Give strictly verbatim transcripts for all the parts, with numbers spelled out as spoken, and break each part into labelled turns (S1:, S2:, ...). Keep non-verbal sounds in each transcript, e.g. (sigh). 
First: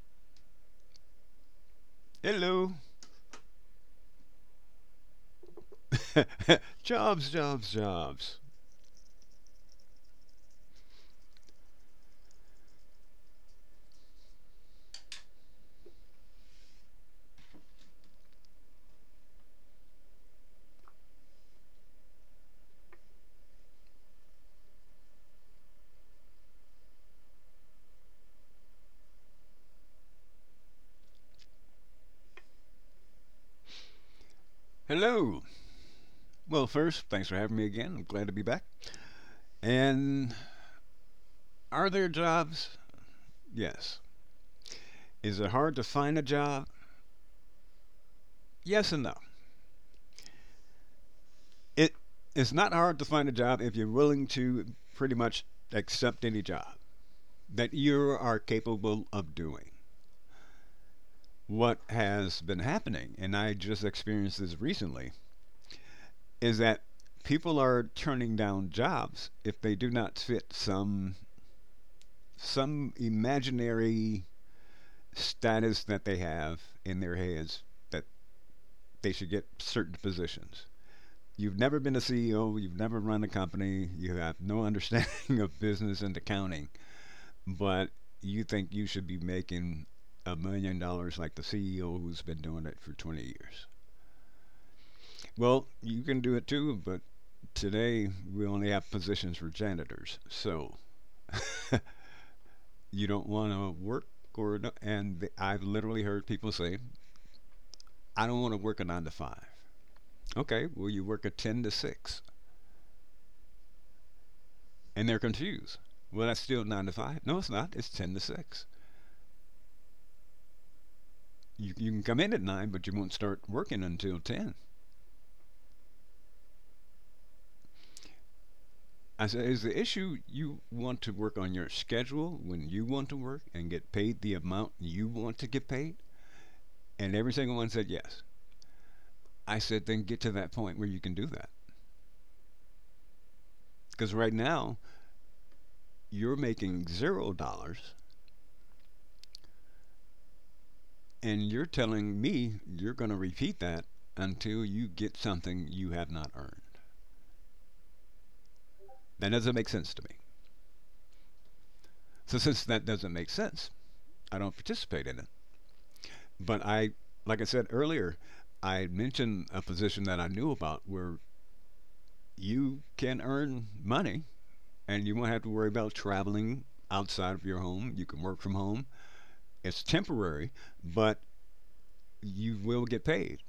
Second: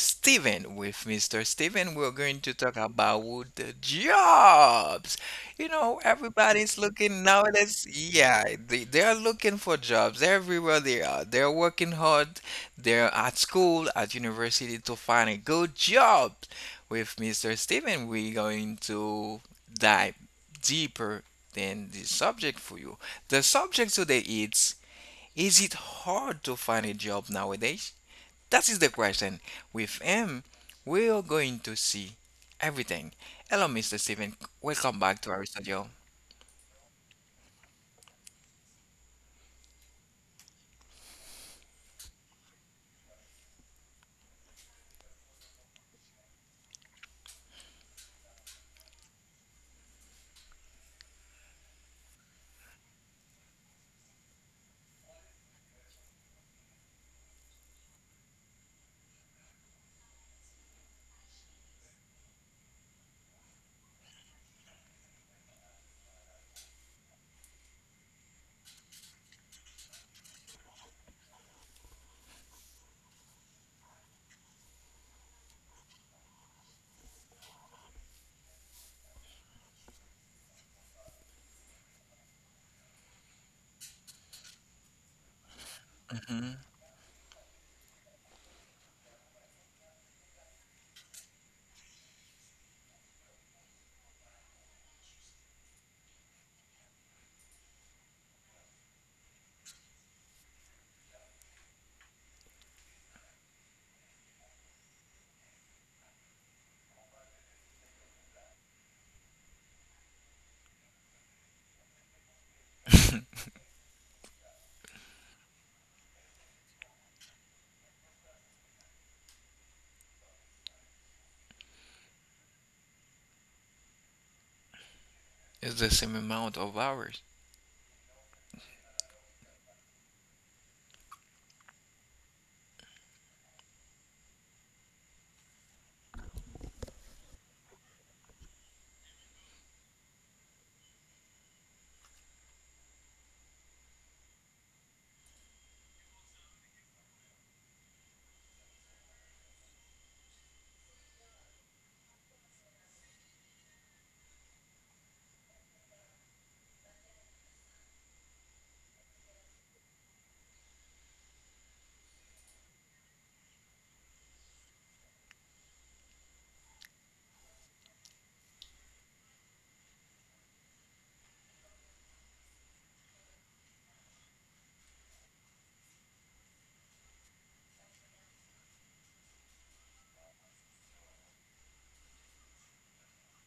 S1: Steven. With mister Steven, we're going to
S2: Hello.
S1: talk about the jobs. You know, everybody's looking
S2: Jobs, jobs,
S1: nowadays.
S2: jobs.
S1: Yeah, they, they are looking for jobs everywhere they are. They're working hard. They're at school, at university to find a good job. With mister Steven, we're going to dive deeper than this subject for you. The subject today is Is it hard to find a job nowadays? That is the question. With him, we're going to see everything. Hello, mister Steven. Welcome back to
S2: Hello.
S1: our studio.
S2: Well, first, thanks for having me again. I'm glad to be back. And are there jobs? Yes. Is it hard to find a job? Yes and no. It's not hard to find a job if you're willing to pretty much accept any job that you are capable of doing. What has been happening, and I just experienced this recently, is that people are turning down jobs if they do not fit some some imaginary status that they have in their heads that they should get certain positions. You've never been a C E O, you've never run a company, you have no (laughs) understanding of business and accounting, but you think you should be making a million dollars like the C E O who's been doing it for twenty years. Well, you can do it too, but today we only have positions for janitors. So you don't want to work or no, and I've literally heard people say I don't want to work a nine to five. Okay, well, you work a ten to six. And they're confused. Well, that's still nine to five. No, it's not. It's ten to six. You, you can come in at nine, but you won't start working until ten.
S1: It's the same amount of hours.
S2: I said, is the issue you want to work on your schedule when you want to work and get paid the amount you want to get paid? And every single one said yes. I said, then get to that point where you can do that. Because right now, you're making zero dollars. And you're telling me you're going to repeat that until you get something you have not earned. That doesn't make sense to me. So since that doesn't make sense, I don't participate in it. But I, like I said earlier, I mentioned a position that I knew about where you can earn money and you won't have to worry about traveling outside of your home. You can work from home. It's temporary, but you will get paid.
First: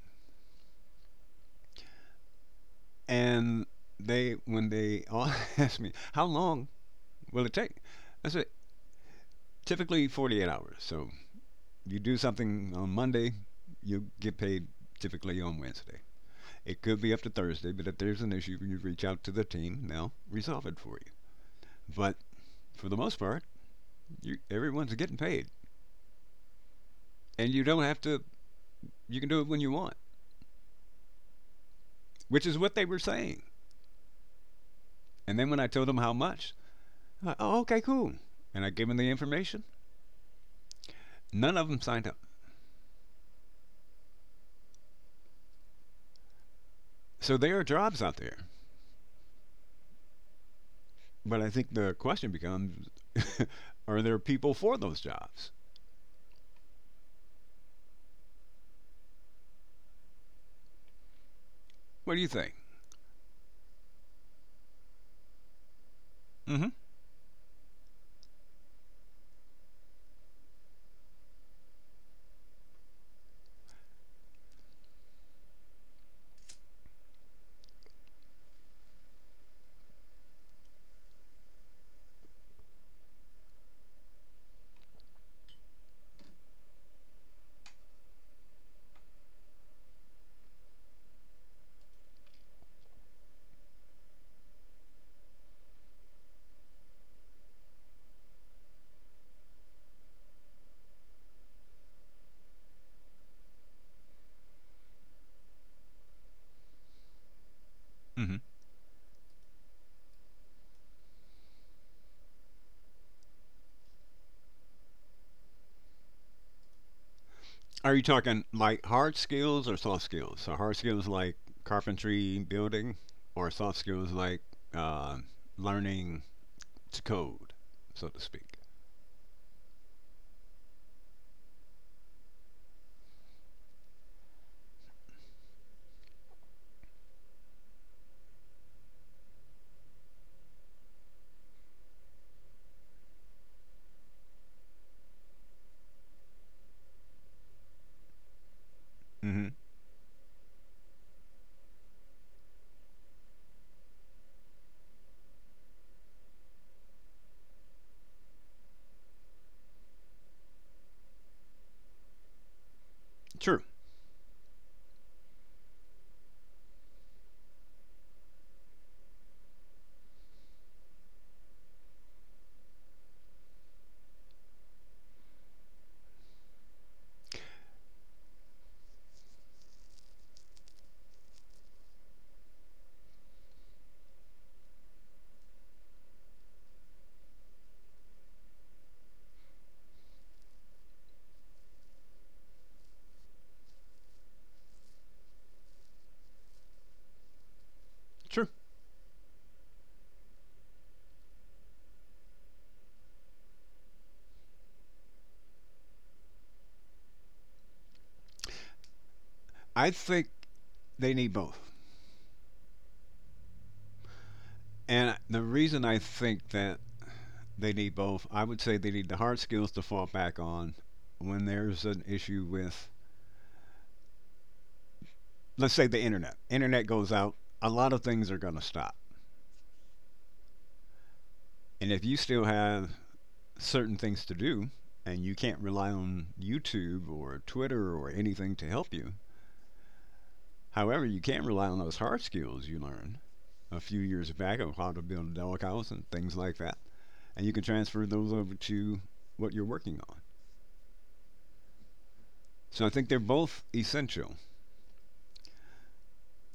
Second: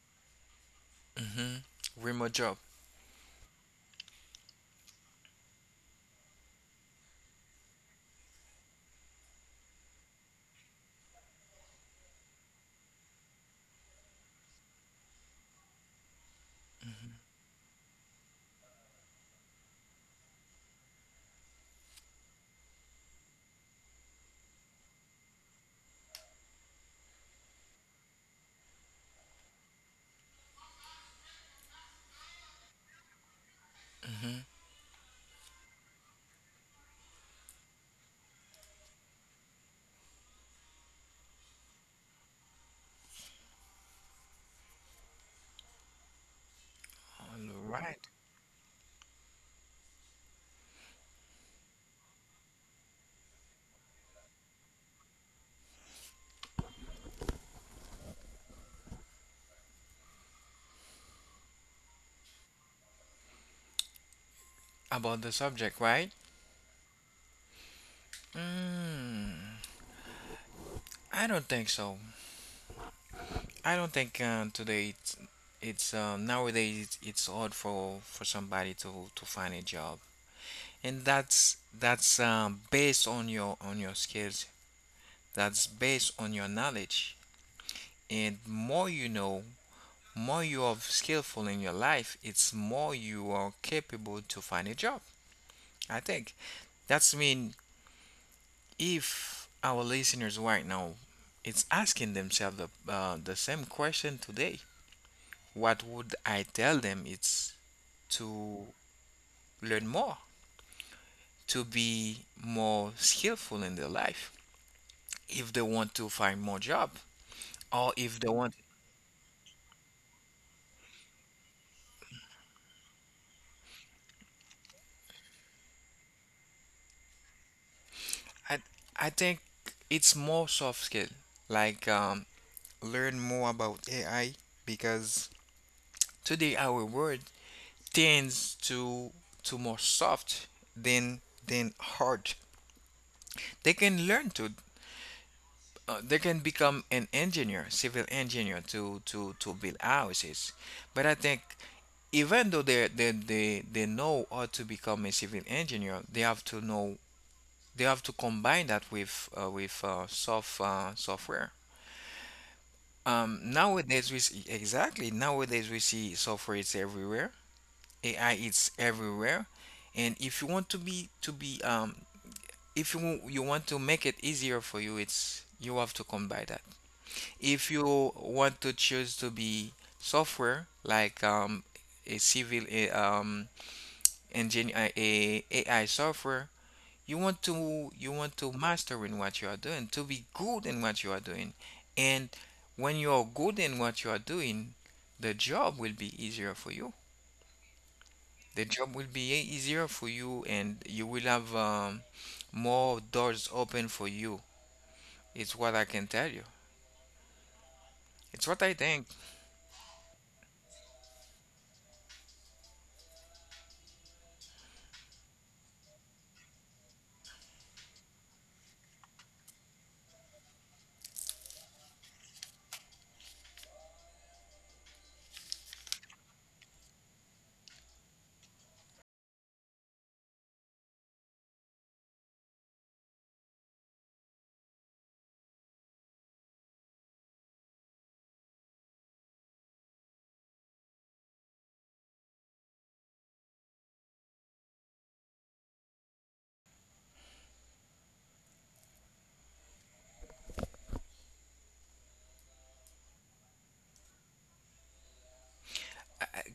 S1: Mm-hmm. Remote job.
S2: And they, when they all (laughs) asked me, how long will it take? I said, typically forty-eight hours. So you do something on Monday, you get paid typically on Wednesday. It could be up to Thursday, but if there's an issue, you reach out to the team. and they'll resolve it for you. But for the most part, you, everyone's getting paid, and you don't have to. You can do it when you want, which is what they were saying. And then when I told them how much, they're like, oh, okay, cool. And I gave them the information. None of them signed up. So
S1: All
S2: there are jobs
S1: right.
S2: out there, but I think the question becomes, (laughs) are there people for those jobs? What do you think?
S1: About the subject, right?
S2: Mm-hmm.
S1: Mm, I don't think so. I don't think uh, today it's, it's uh, nowadays it's, it's hard for for somebody to to find a job, and that's that's um, based on your on your skills. That's based on your knowledge, and more you know, more you are skillful in your life. It's more you are capable to find a job, I think. That's mean, if our listeners right now, it's asking themselves the, uh, the same question today, what would I tell them? It's
S2: Mm-hmm.
S1: to learn more, to be more skillful in their life, if they want to find more job, or
S2: Are you
S1: if they
S2: talking
S1: want.
S2: like hard skills or soft skills? So hard skills like carpentry, building, or soft skills like uh, learning to code, so to speak.
S1: I I think it's more soft skill, like um learn more about A I, because today our world tends to to more soft than than hard. They can learn to, uh, they can become an engineer, civil engineer, to to
S2: Hmm.
S1: to build houses. But I think, even though they they they, they know how to become a civil engineer, they have to know. They have to combine that with uh, with uh, soft uh, software. Um,
S2: True,
S1: nowadays we see, exactly nowadays we see software is everywhere. A I is everywhere, and if you want to be to be um, if you you want to make it easier for you, it's, you have to combine that. If you want to choose to be software, like um, a civil, a, um, engine a, a AI software. You want to, you want to master in what you are doing, to be good in what you are doing. And when you are good in what you are doing, the job will be easier for you.
S2: true.
S1: The job will be e- easier for you, and you will have, um, more doors open for you. It's what I can tell you. It's what I think.
S2: I think they need both, and the reason I think that they need both, I would say they need the hard skills to fall back on when there's an issue with, let's say, the internet. Internet goes out, a lot of things are going to stop, and if you still have certain things to do, and you can't rely on YouTube or Twitter or anything to help you. However, you can rely on those hard skills you learn a few years back of how to build a dog house and things like that, and you can transfer those over to what you're working on. So I think they're both essential.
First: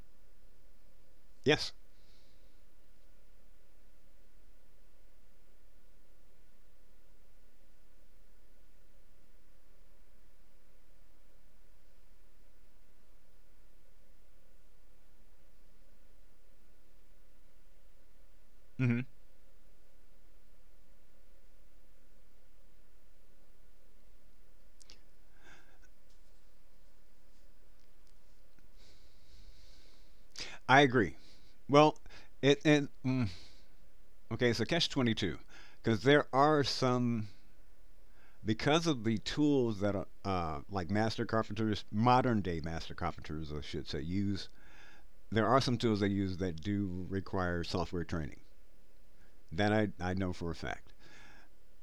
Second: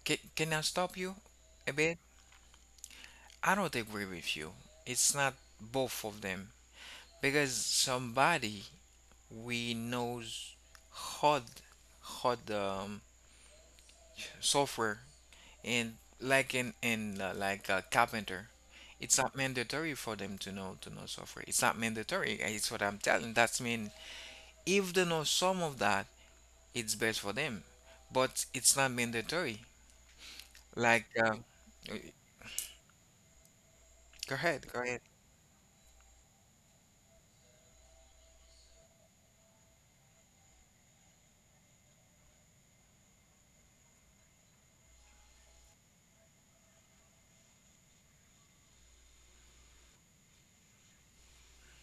S1: Can, can I stop you
S2: Yes,
S1: a bit? I don't agree with you. It's not both of them, because somebody we knows hard, hard um, software, and like in in uh, like a carpenter.
S2: hmm.
S1: It's not mandatory for them to know, to know software. It's not mandatory. It's what I'm telling. That's mean, if they know some of that, it's best for them, but it's not mandatory.
S2: I
S1: Like,
S2: agree.
S1: uh, uh,
S2: Well, it and mm,
S1: go
S2: okay, so
S1: ahead, go
S2: catch
S1: ahead.
S2: twenty two, because there are some because of the tools that uh, uh, like master carpenters, modern day master carpenters, I should say, use. There are some tools they use that do require software training. That I, I know for a fact.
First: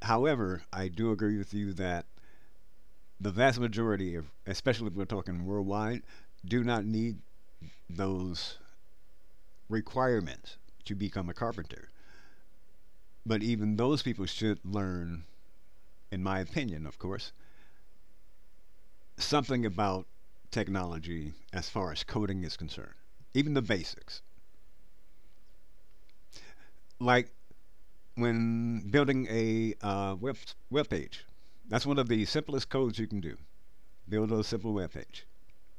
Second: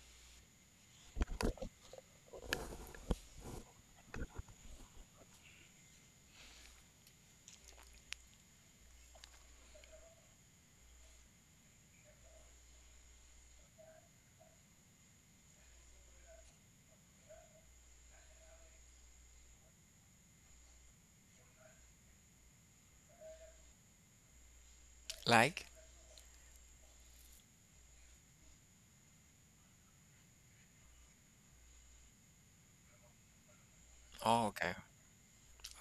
S2: However, I do agree with you that the vast majority of, especially if we're talking worldwide, do not need those requirements to become a carpenter. But even those people should learn, in my opinion, of course, something about technology as far as coding is concerned, even the basics.
S1: Like,
S2: Like when building a uh, web web page, that's one of the simplest codes you can do. Build a
S1: oh, okay,
S2: simple web page,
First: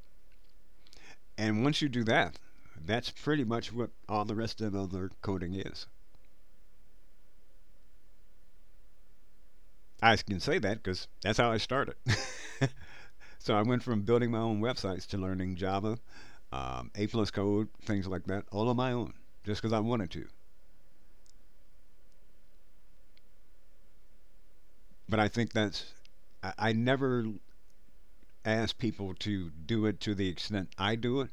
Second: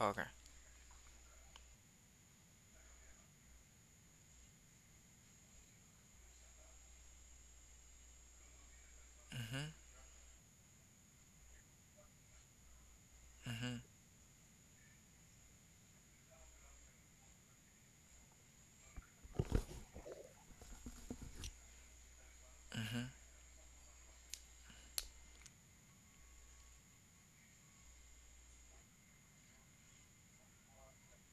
S1: okay.
S2: and once you do that, that's pretty much what all the rest of the other coding is.
S1: Mm-hmm,
S2: I can say that because that's how I started. (laughs) So I
S1: mm-hmm.
S2: went from building my own websites to learning Java, um, A plus code, things like that, all on my own, just because I wanted to. But I think that's I, I never ask people to do it to the extent I do it,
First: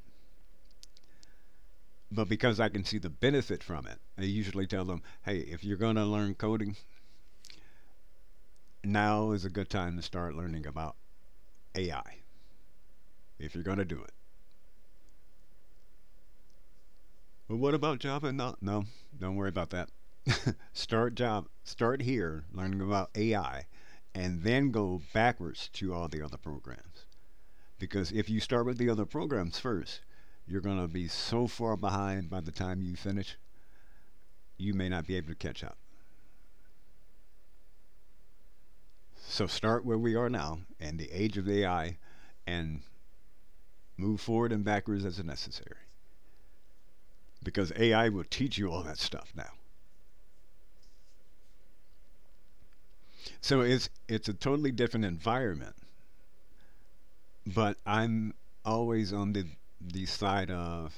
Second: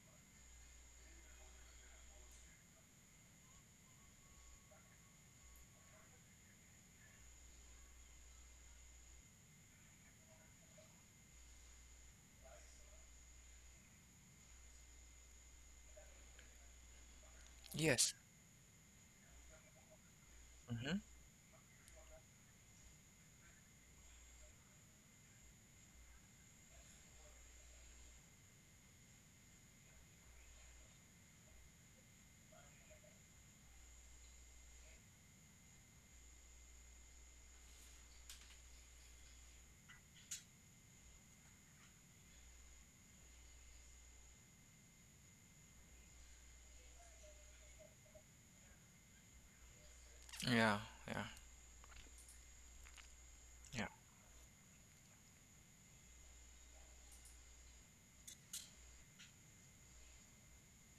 S2: but because I can see the benefit from it, I usually tell them, hey, if you're going to learn coding, now is a good time to start learning about A I, if you're going to do it. Well, what about
S1: Yes.
S2: Java? No, no, don't worry about that. (laughs)
S1: Mm-hmm.
S2: Start Java, start here learning about A I, and then go backwards to all the other programs. Because if you start with the other programs first, you're going to be so far behind by the time you finish, you may not be able to catch up. So start where we are now and the age of A I and move forward and backwards as necessary because A I will teach you all that stuff now.
S1: Yeah, yeah,
S2: So
S1: yeah.
S2: it's it's a totally different environment, but I'm always on the the side of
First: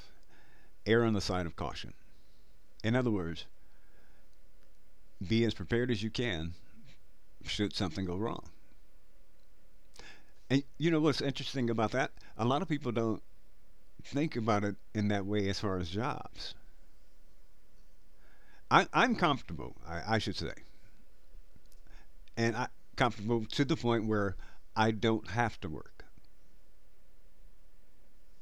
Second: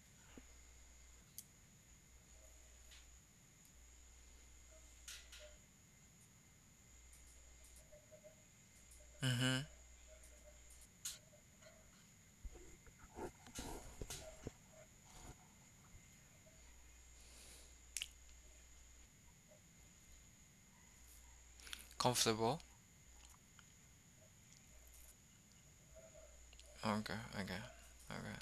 S2: err on the side of caution. In other words, be as prepared as you can should something go wrong.
S1: Mm-hmm.
S2: And you know what's interesting about that? A lot of people don't think about it in that way as far as jobs. I, I'm comfortable, I, I should say. And
S1: Comfortable.
S2: I Comfortable to the point where I don't have to work.
S1: Okay, okay, okay.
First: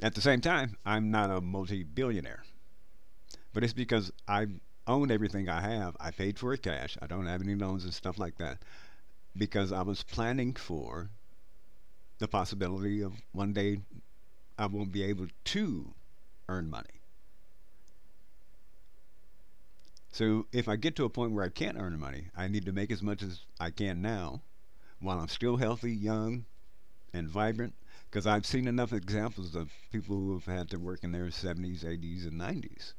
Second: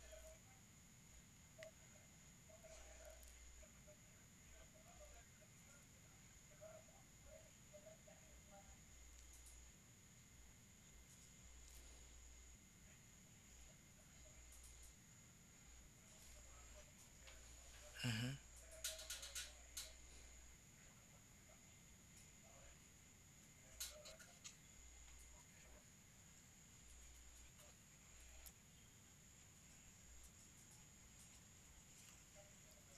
S2: At the same time, I'm not a multi-billionaire, but it's because I own everything I have. I paid for it cash. I don't have any loans and stuff like that because I was planning for the possibility of one day I won't be able to earn money. So if I get to a point where I can't earn money, I need to make as much as I can now while I'm still healthy, young, and vibrant because I've seen enough examples of people who have had to work in their seventies, eighties, and nineties.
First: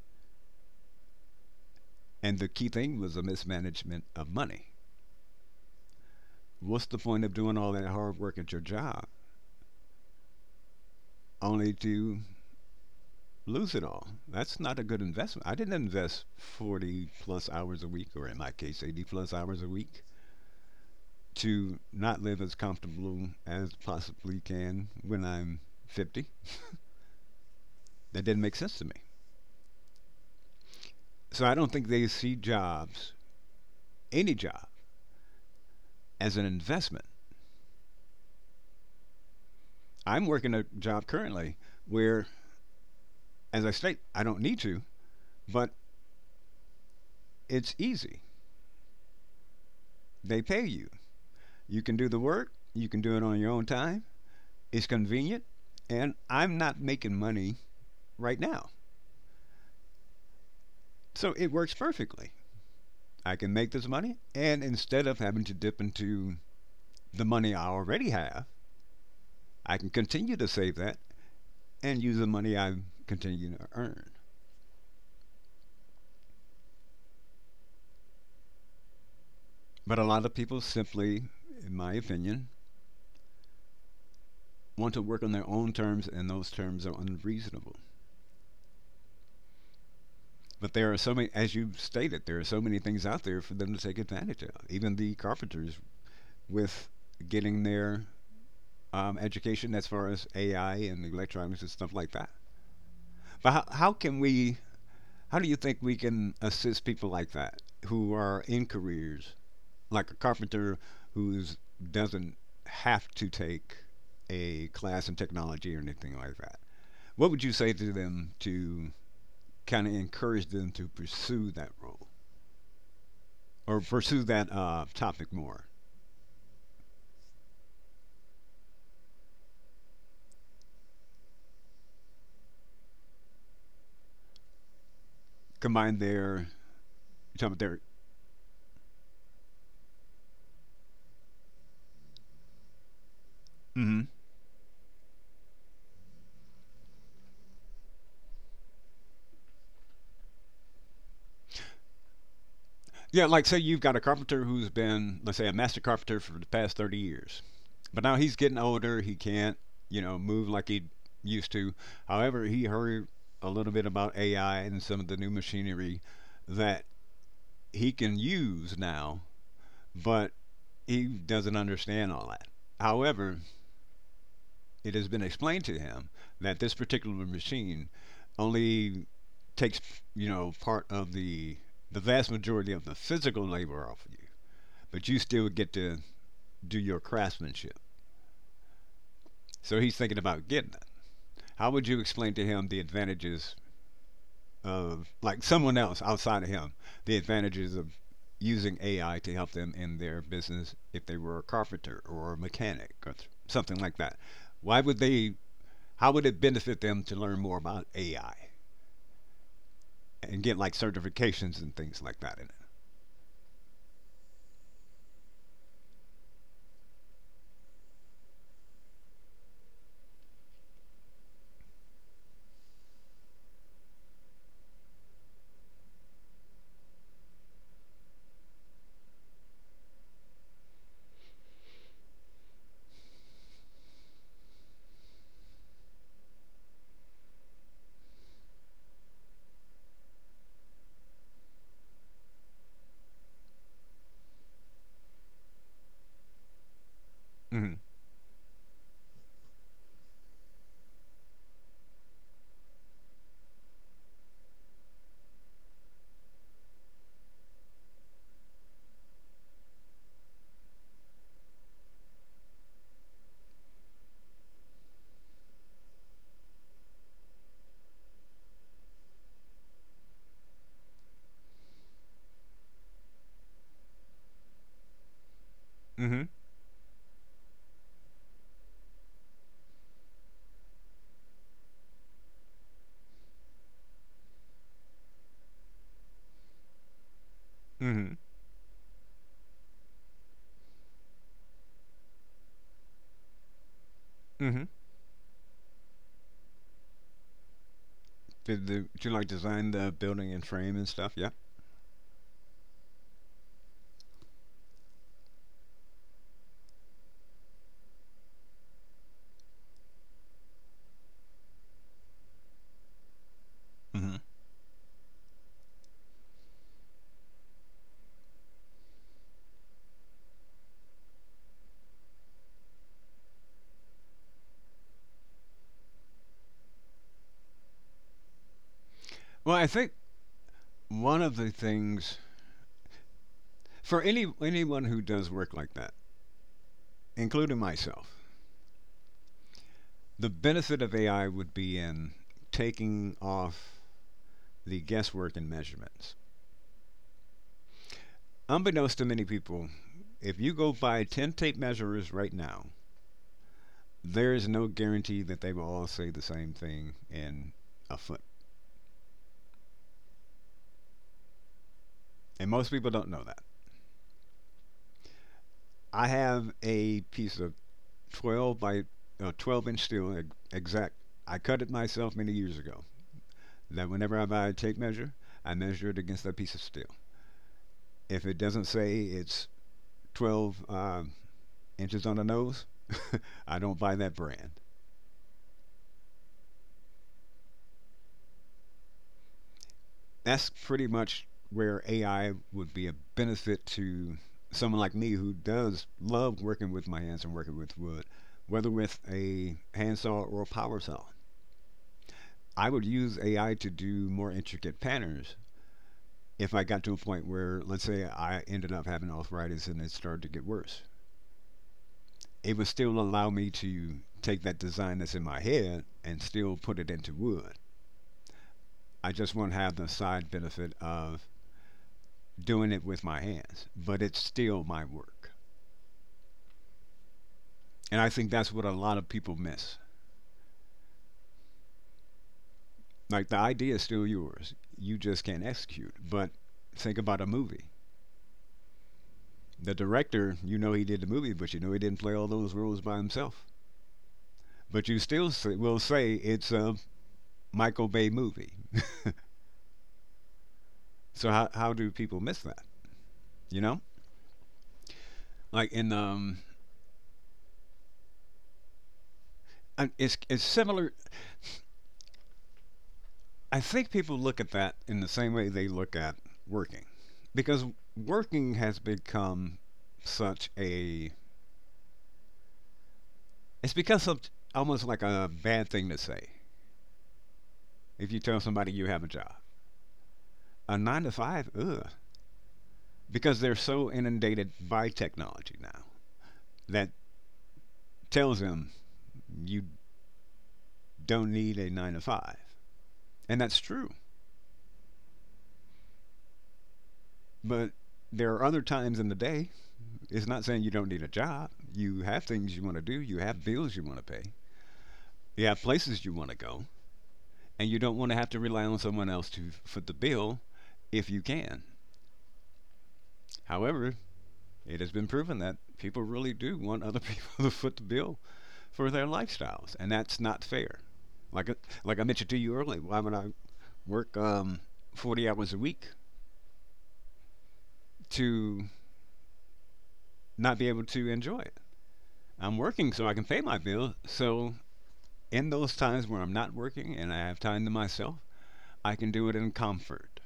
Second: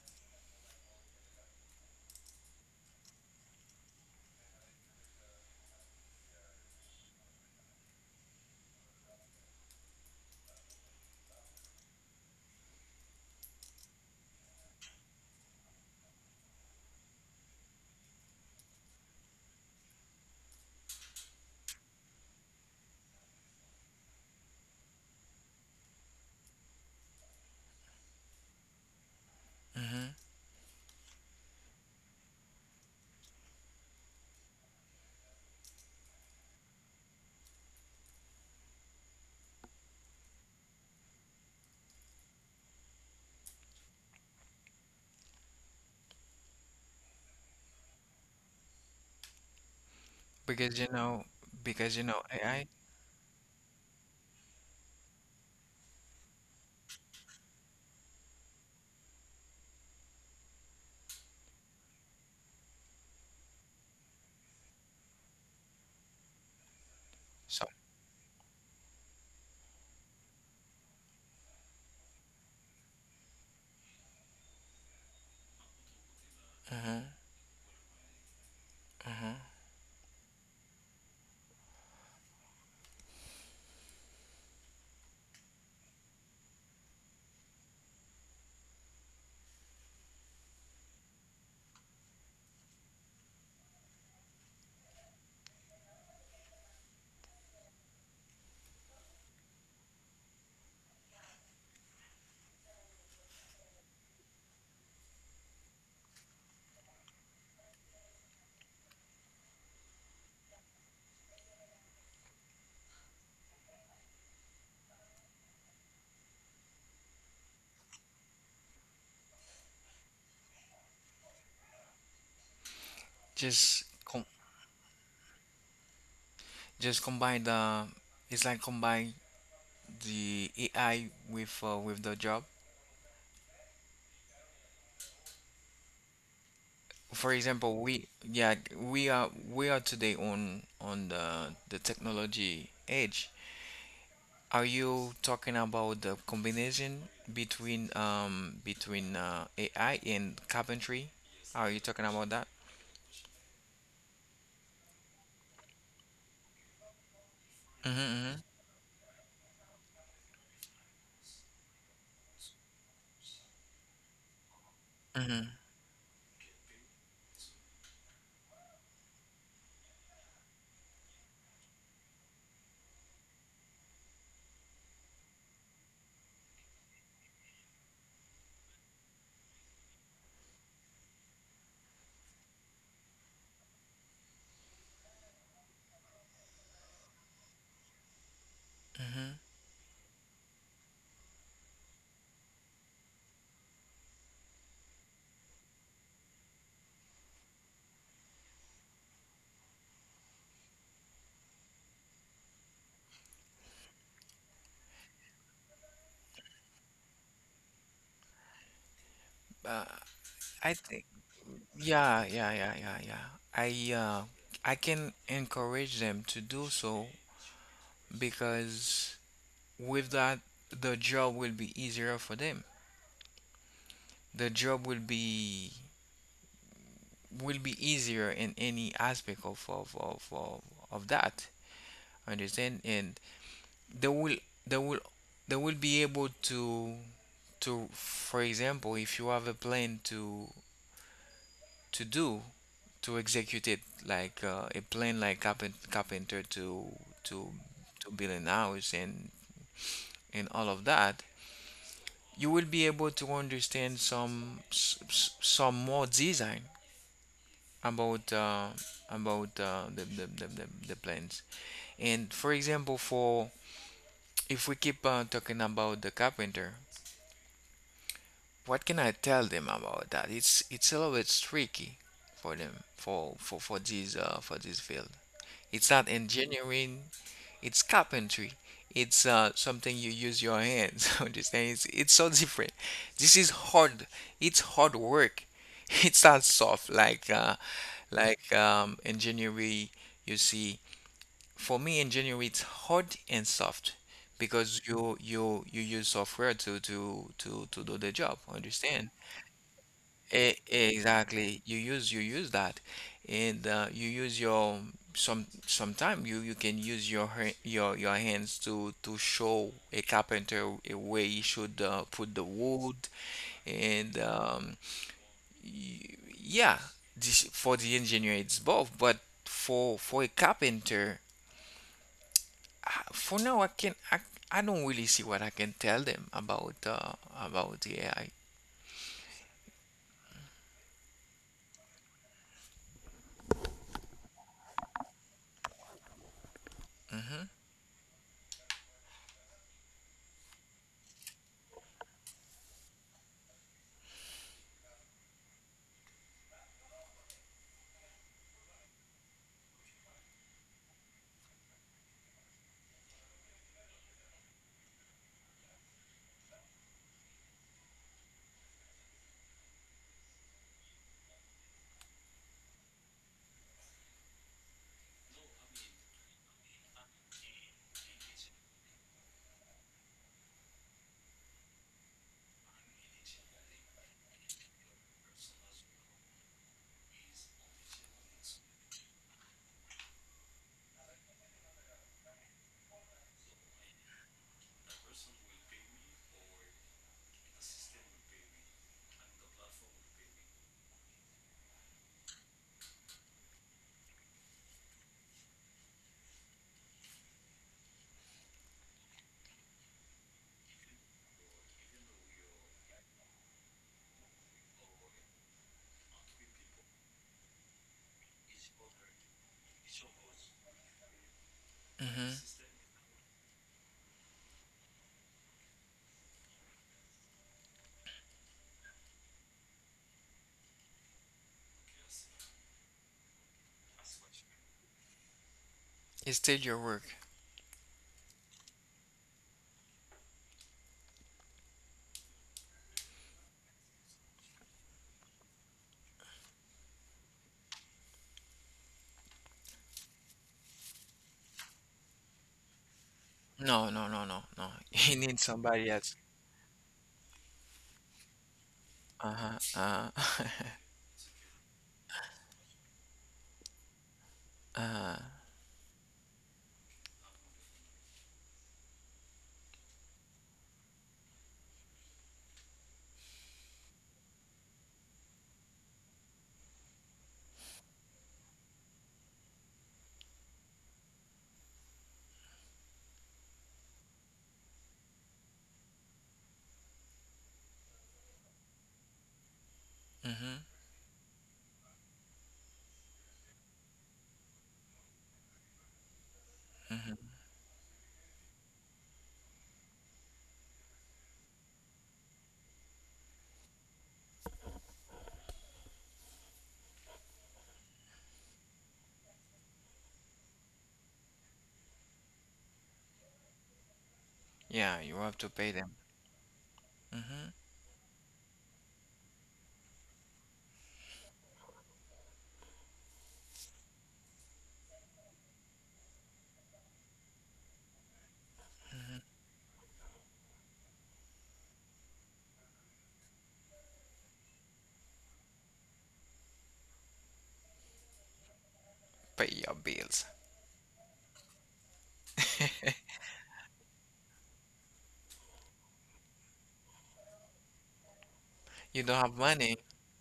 S2: And the key thing was the mismanagement of money. What's the point of doing all that hard work at your job only to lose it all? That's not a good investment. I didn't invest forty plus hours a week, or in my case, eighty plus hours a week, to not live as comfortable as possibly can when I'm fifty. That didn't make sense to me.
S1: Mm-hmm.
S2: So I don't think they see jobs, any job, as an investment. I'm working a job currently where, as I state, I don't need to, but it's easy. They pay
S1: because you
S2: you.
S1: know
S2: You can
S1: because you
S2: do the
S1: know
S2: work,
S1: A I.
S2: you can do it on your own time, it's convenient, and I'm not making money right now. So it works perfectly. I can make this money, and instead of having to dip into the money I
S1: So,
S2: already have, I can continue to save that and use the money I continue to earn.
S1: mhm.
S2: But a lot of people simply, in my opinion, want to work on their own terms, and those terms are unreasonable. But there are so many, as you stated, there are so many things out there for them to take advantage of. Even the carpenters with getting their um, education as far as A I and electronics and stuff like that. But how, how can we? How do you think we can assist people like that who are in careers like a carpenter who doesn't have to take a class in technology or anything like that? What would you say to them to kind of encourage them to pursue that role? Or
S1: Just
S2: pursue
S1: com
S2: that uh, topic more.
S1: just combine the, it's like combine the A I with uh, with the job.
S2: Combine their, you're
S1: For
S2: talking about their,
S1: example, we, yeah, we are, we are today on on the the technology age.
S2: hmm.
S1: Are you talking about the combination between, um between uh, A I and carpentry? Are you talking about that?
S2: Yeah, like say you've got a carpenter who's been, let's say, a master carpenter for the past thirty years, but now he's
S1: Mm-hmm,
S2: getting older. He can't, you know, move like he used to. However, he heard a little bit about A I and some of the new
S1: mm-hmm,
S2: machinery that he can use now, but he doesn't understand all that. However, it has been explained to him that this particular machine only takes you know part of the the vast majority of the physical labor off of you, but you still get to do your craftsmanship.
S1: mm-hmm.
S2: So he's thinking about getting it. How would you explain to him the advantages of like someone else outside of him, the advantages of using A I to help them in their business if they were a carpenter or a mechanic or th- something like that? Why would they? How would it benefit them to learn more about A I and get like
S1: I think.
S2: certifications and things like
S1: Yeah,
S2: that in
S1: yeah,
S2: it?
S1: yeah, yeah, yeah. I uh, I can encourage them to do so, because with that, the job will be easier for them. The job will be will be easier in any aspect of of of of, of that. Understand? And they will they will they will be able to, to for example, if you have a plan to to do to execute it, like uh, a plan, like carpen- carpenter, to to
S2: Mm-hmm.
S1: to build an house, and and all of that. You will be able to understand some, s- s- some more design about uh, about uh, the, the, the, the, the plans. And for example, for if we keep, uh, talking about the carpenter, what can I tell them about that? It's, it's a little bit tricky for them, for for, for this uh, for this field. It's not
S2: Mm-hmm.
S1: engineering, it's carpentry. It's, uh, something you use your hands. (laughs) Understand? It's, it's so different. This is hard. It's hard work. (laughs) It's not soft, like uh,
S2: Mm-hmm.
S1: like um, engineering. You see, for me, engineering, it's hard and soft,
S2: Mm-hmm.
S1: because you you you use software to to to to do the job.
S2: Did, the, did you
S1: Understand?
S2: like design the building and
S1: E-
S2: frame and stuff? Yeah.
S1: Exactly. You use you use that, and uh, you use your, some sometime, you you can use your, ha- your your hands to to show a carpenter a way he should, uh, put the wood,
S2: Hmm.
S1: and um, y- yeah. This, for the engineer, it's both, but for for a carpenter, I- for now I can I, I don't really see what I can tell them about uh, about the A I.
S2: Well, I think one of the things for any anyone who does work like that, including myself, the benefit of A I would be in taking off the guesswork and measurements. Unbeknownst to many people, if you go buy ten tape measures right now, there is no guarantee that they will all say the same thing in a foot. And most people don't know that. I have a piece of twelve by uh, twelve inch steel, e- exact. I cut it myself many years ago. Then, whenever I buy a tape measure, I measure it against that piece of steel. If it doesn't say it's twelve um, inches on the nose, (laughs) I don't buy that brand. That's pretty much where A I would be a benefit to someone like me who does love working with my hands and working with wood, whether with a handsaw or a power saw. I would use A I to do more intricate patterns if I got to a point where, let's say, I ended up having arthritis and it started to get worse,
S1: Hmm.
S2: it would still allow me to take that design that's in my head and still put it into wood. I just won't have the side benefit of doing it with my hands, but it's still my work.
S1: It's still your work.
S2: And I think that's what a lot of people miss. Like the idea is still yours, you just can't execute. But think about a movie. The director, you know he did the movie, but you know he didn't play all those roles by himself.
S1: No, no, no, no, no.
S2: But
S1: (laughs)
S2: you
S1: He
S2: still
S1: needs
S2: say, will
S1: somebody
S2: say
S1: else.
S2: it's a Michael Bay movie.
S1: Uh-huh. Uh, (laughs)
S2: So how how do people miss that? You know, like in um, it's it's similar. I think people look at that in the same way they look at working, because working has become such a it's become some, almost like a bad thing to say if you tell somebody you have a job.
S1: mm-hmm.
S2: A nine to five, ugh, because they're so inundated by technology now that tells them you don't need a nine to five, and that's true. But there are other times in the day. It's not saying you don't need a job. You have things you want to do, you have bills you want to pay,
S1: Yeah, you have
S2: you
S1: to
S2: have
S1: pay them.
S2: places you want to go,
S1: Mm-hmm.
S2: and you don't want to have to rely on someone else to foot the bill if you can. However, it has been proven that people really do want other people (laughs) to foot the bill for their lifestyles, and that's not fair. Like uh, like I mentioned to you earlier, why would I work um, forty hours a week to
S1: Pay your bills.
S2: not be able to enjoy it? I'm working so I can pay my bill, so in those times where I'm not working and I have time to myself, I
S1: You
S2: can
S1: don't
S2: do it
S1: have
S2: in
S1: money.
S2: comfort.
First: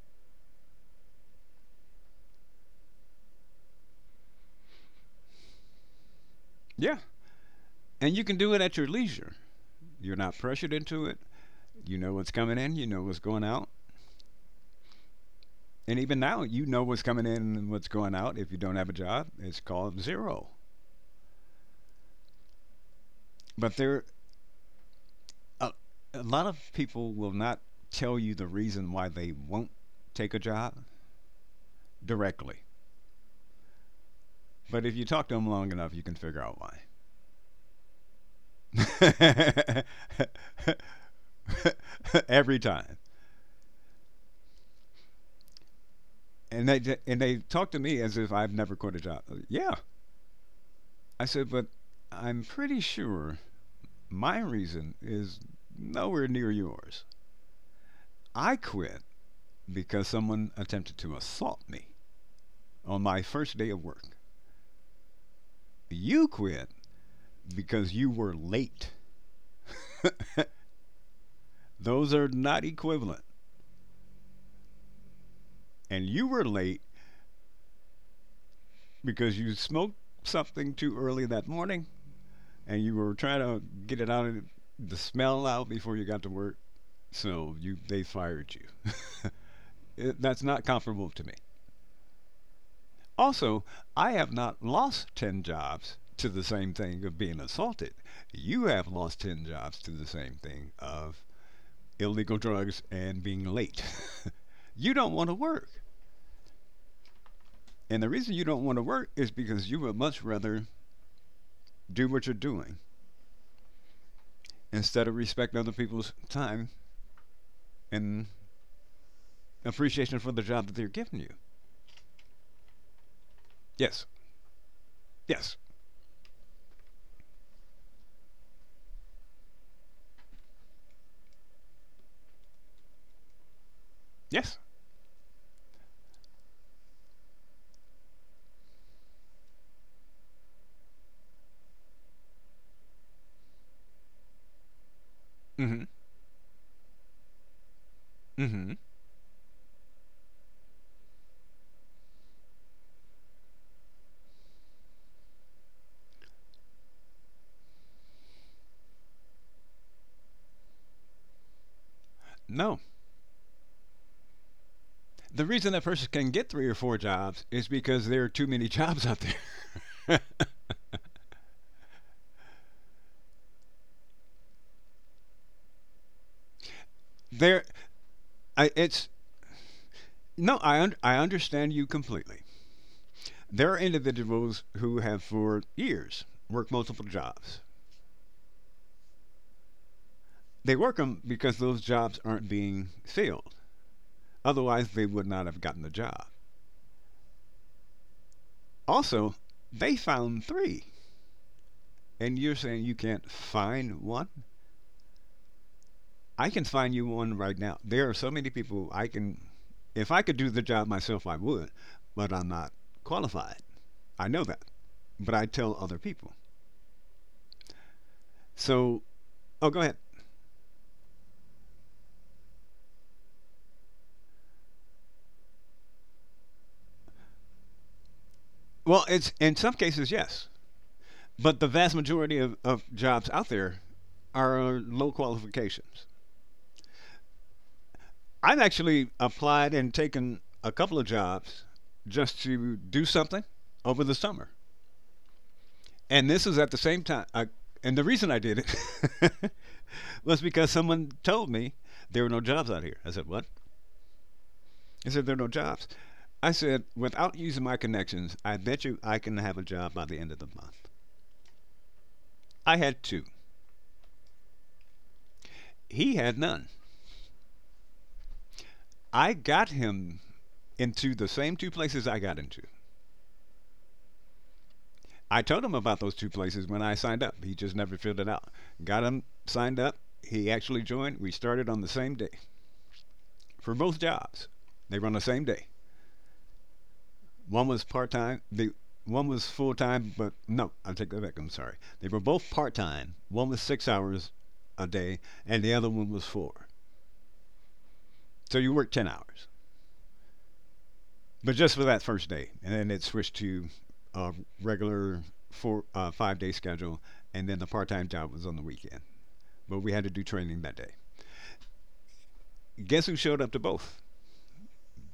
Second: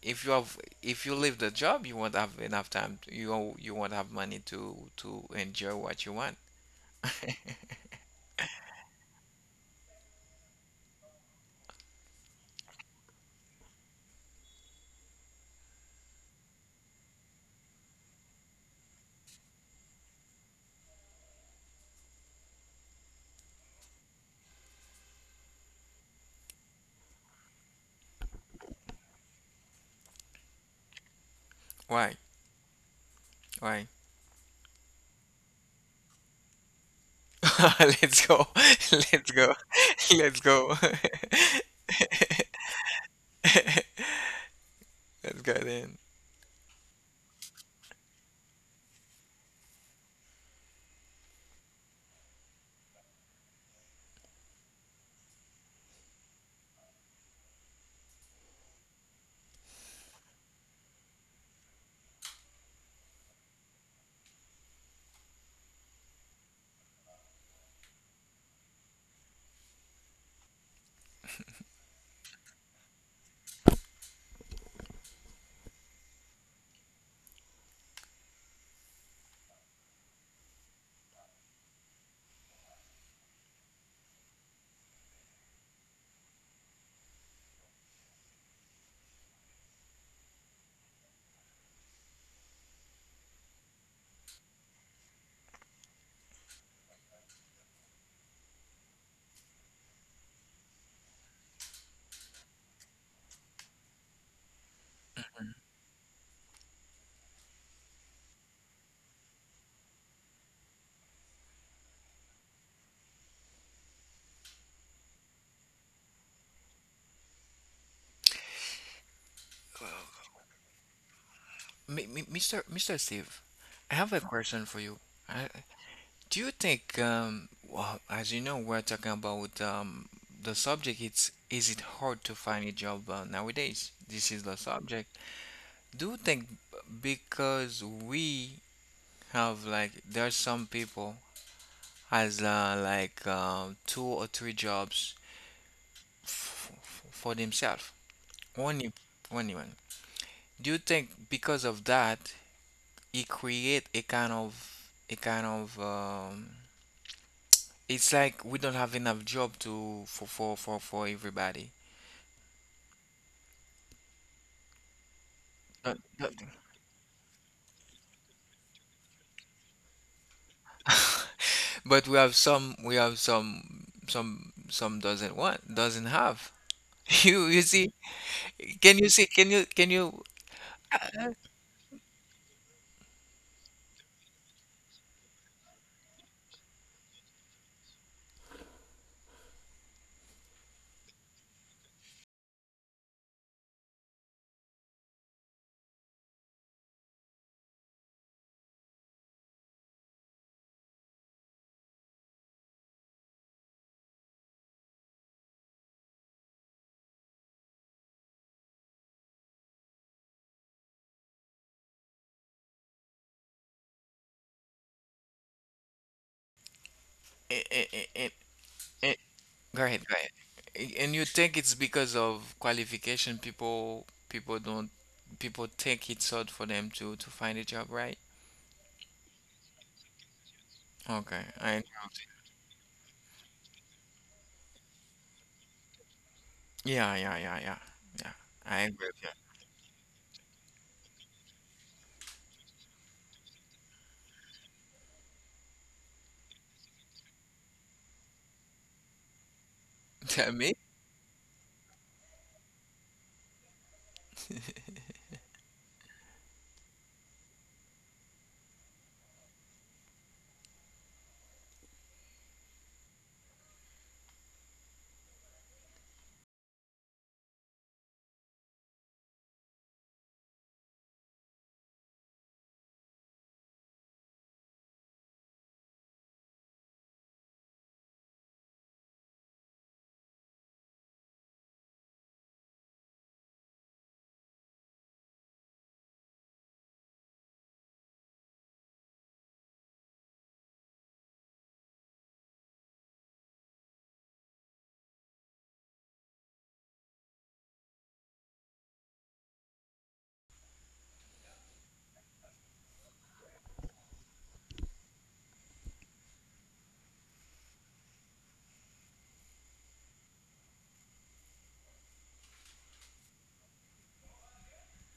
S1: If you have, if you leave the job, you won't have enough time. To, you won't- You won't have money to to enjoy what you want.
S2: Yeah, and you can do it at your leisure. You're not pressured into it. You know what's coming in, you know what's going out. And even now, you know what's coming in and what's going out. If you don't have a job, it's called zero. But there, a, a lot of people will not tell you the reason why they won't take a job
S1: Why?
S2: directly.
S1: Why?
S2: But if you talk to them long enough, you can figure out why.
S1: (laughs) Let's go. (laughs) Let's go. (laughs) Let's go.
S2: (laughs) Every time.
S1: (laughs) Let's go then.
S2: and they and they talk to me as if I've never quit a job. Yeah, I said, but I'm pretty sure my reason is nowhere near yours. I quit because someone attempted to assault me on my first day of work. You quit because you were late. (laughs) Those are not equivalent. And you were late because you smoked something too early that morning and you were trying to get it out of the smell out before you got to work. So you they fired you. Uh, That's not comparable to me. Also, I have not lost ten jobs to the same thing of being assaulted. You have lost ten jobs to the same thing of illegal drugs and being late. (laughs) You don't want to work. And the reason you don't want to work is because you would much rather do what you're doing instead of respect other people's time and appreciation for the job that they're giving you.
S1: Mi- mi- mister mister Steve, I
S2: Yes,
S1: have a question for you. I,
S2: yes,
S1: Do you think, um, well, as you know, we're talking about, um, the subject. It's, is it hard to find a job, uh, nowadays? This is the
S2: yes.
S1: subject. Do you think, because we have, like, there's some people has, uh, like, uh, two or three jobs,
S2: Mm
S1: f f- for themselves,
S2: hmm. Mm hmm.
S1: only only one. Do you think, because of that, it create a kind of, a kind of um, it's like we don't have enough job to, for for for, for everybody?
S2: No, the reason that
S1: Not-
S2: person can
S1: not-
S2: get three or four jobs is because there are too many (laughs) jobs out there.
S1: But we have some, we have some some, some doesn't want, doesn't have. (laughs)
S2: (laughs)
S1: You you
S2: there,
S1: see?
S2: I,
S1: Can you
S2: it's
S1: see? Can you can you?
S2: No, I un- I understand you completely. There are individuals who have for years worked multiple jobs. They work them because those jobs aren't being filled. Otherwise, they would not have gotten the job. Also, they found three, and you're saying you can't find one. I can find you one right now. There are so many people I can. If I could do the job myself, I would, but I'm not qualified. I know that, but I tell other people.
S1: eh, eh, eh, eh,
S2: So,
S1: eh,
S2: oh, go
S1: Go
S2: ahead.
S1: ahead, go ahead. Eh, And you think it's because of qualification? People people don't people think it's hard for them to to find a job, right?
S2: Well, it's in some cases yes,
S1: Okay,
S2: but the
S1: I.
S2: vast majority of, of jobs out there are uh, low qualifications.
S1: Yeah, yeah, yeah, yeah, yeah.
S2: I've
S1: I agree
S2: actually
S1: with you.
S2: applied and taken a couple of jobs just to do something over the summer, and this is at the same time. I, and the reason I did it
S1: (laughs)
S2: (laughs) was
S1: Tell
S2: because
S1: me.
S2: someone told me there were no jobs out here. I said, what? He said, there are no jobs. I said, without using my connections, I bet you I can have a job by the end of the month. I had two. He had none. I got him into the same two places I got into. I told him about those two places when I signed up. He just never filled it out. Got him signed up. He actually joined. We started on the same day for both jobs. They were on the same day. One was part time. The one was full time, but no, I take that back. I'm sorry. They were both part time. One was six hours a day, and the other one was four. So you worked ten hours, but just for that first day, and then it switched to a regular four uh, five day schedule, and then the part time job was on the weekend. But we had to do training that day. Guess who showed up to both?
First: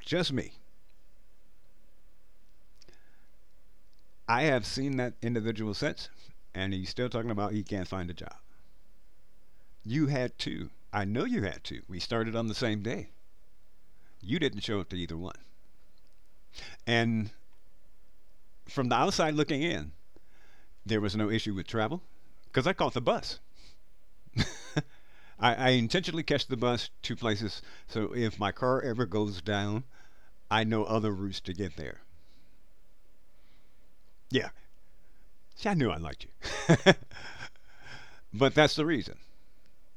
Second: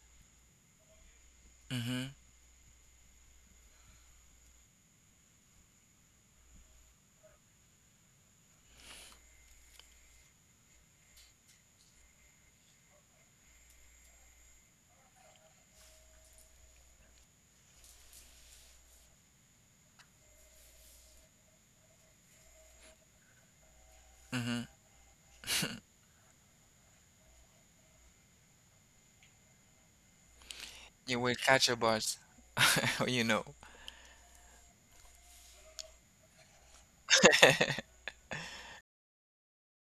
S2: Just me.
S1: Mm-hmm.
S2: I have seen that individual since, and he's still talking about he can't find a job. You had two. I know you had two. We started on the same day. You didn't show up to either one. And from the outside looking in, there was no issue with travel because I caught the bus. (laughs)
S1: Mm-hmm.
S2: I, I intentionally catch the bus two places, so if my car ever goes down, I know other
S1: You will
S2: routes to
S1: catch
S2: get
S1: a
S2: there.
S1: bus, (laughs) you know.
S2: Yeah, see, I knew I liked you. (laughs) But that's the reason.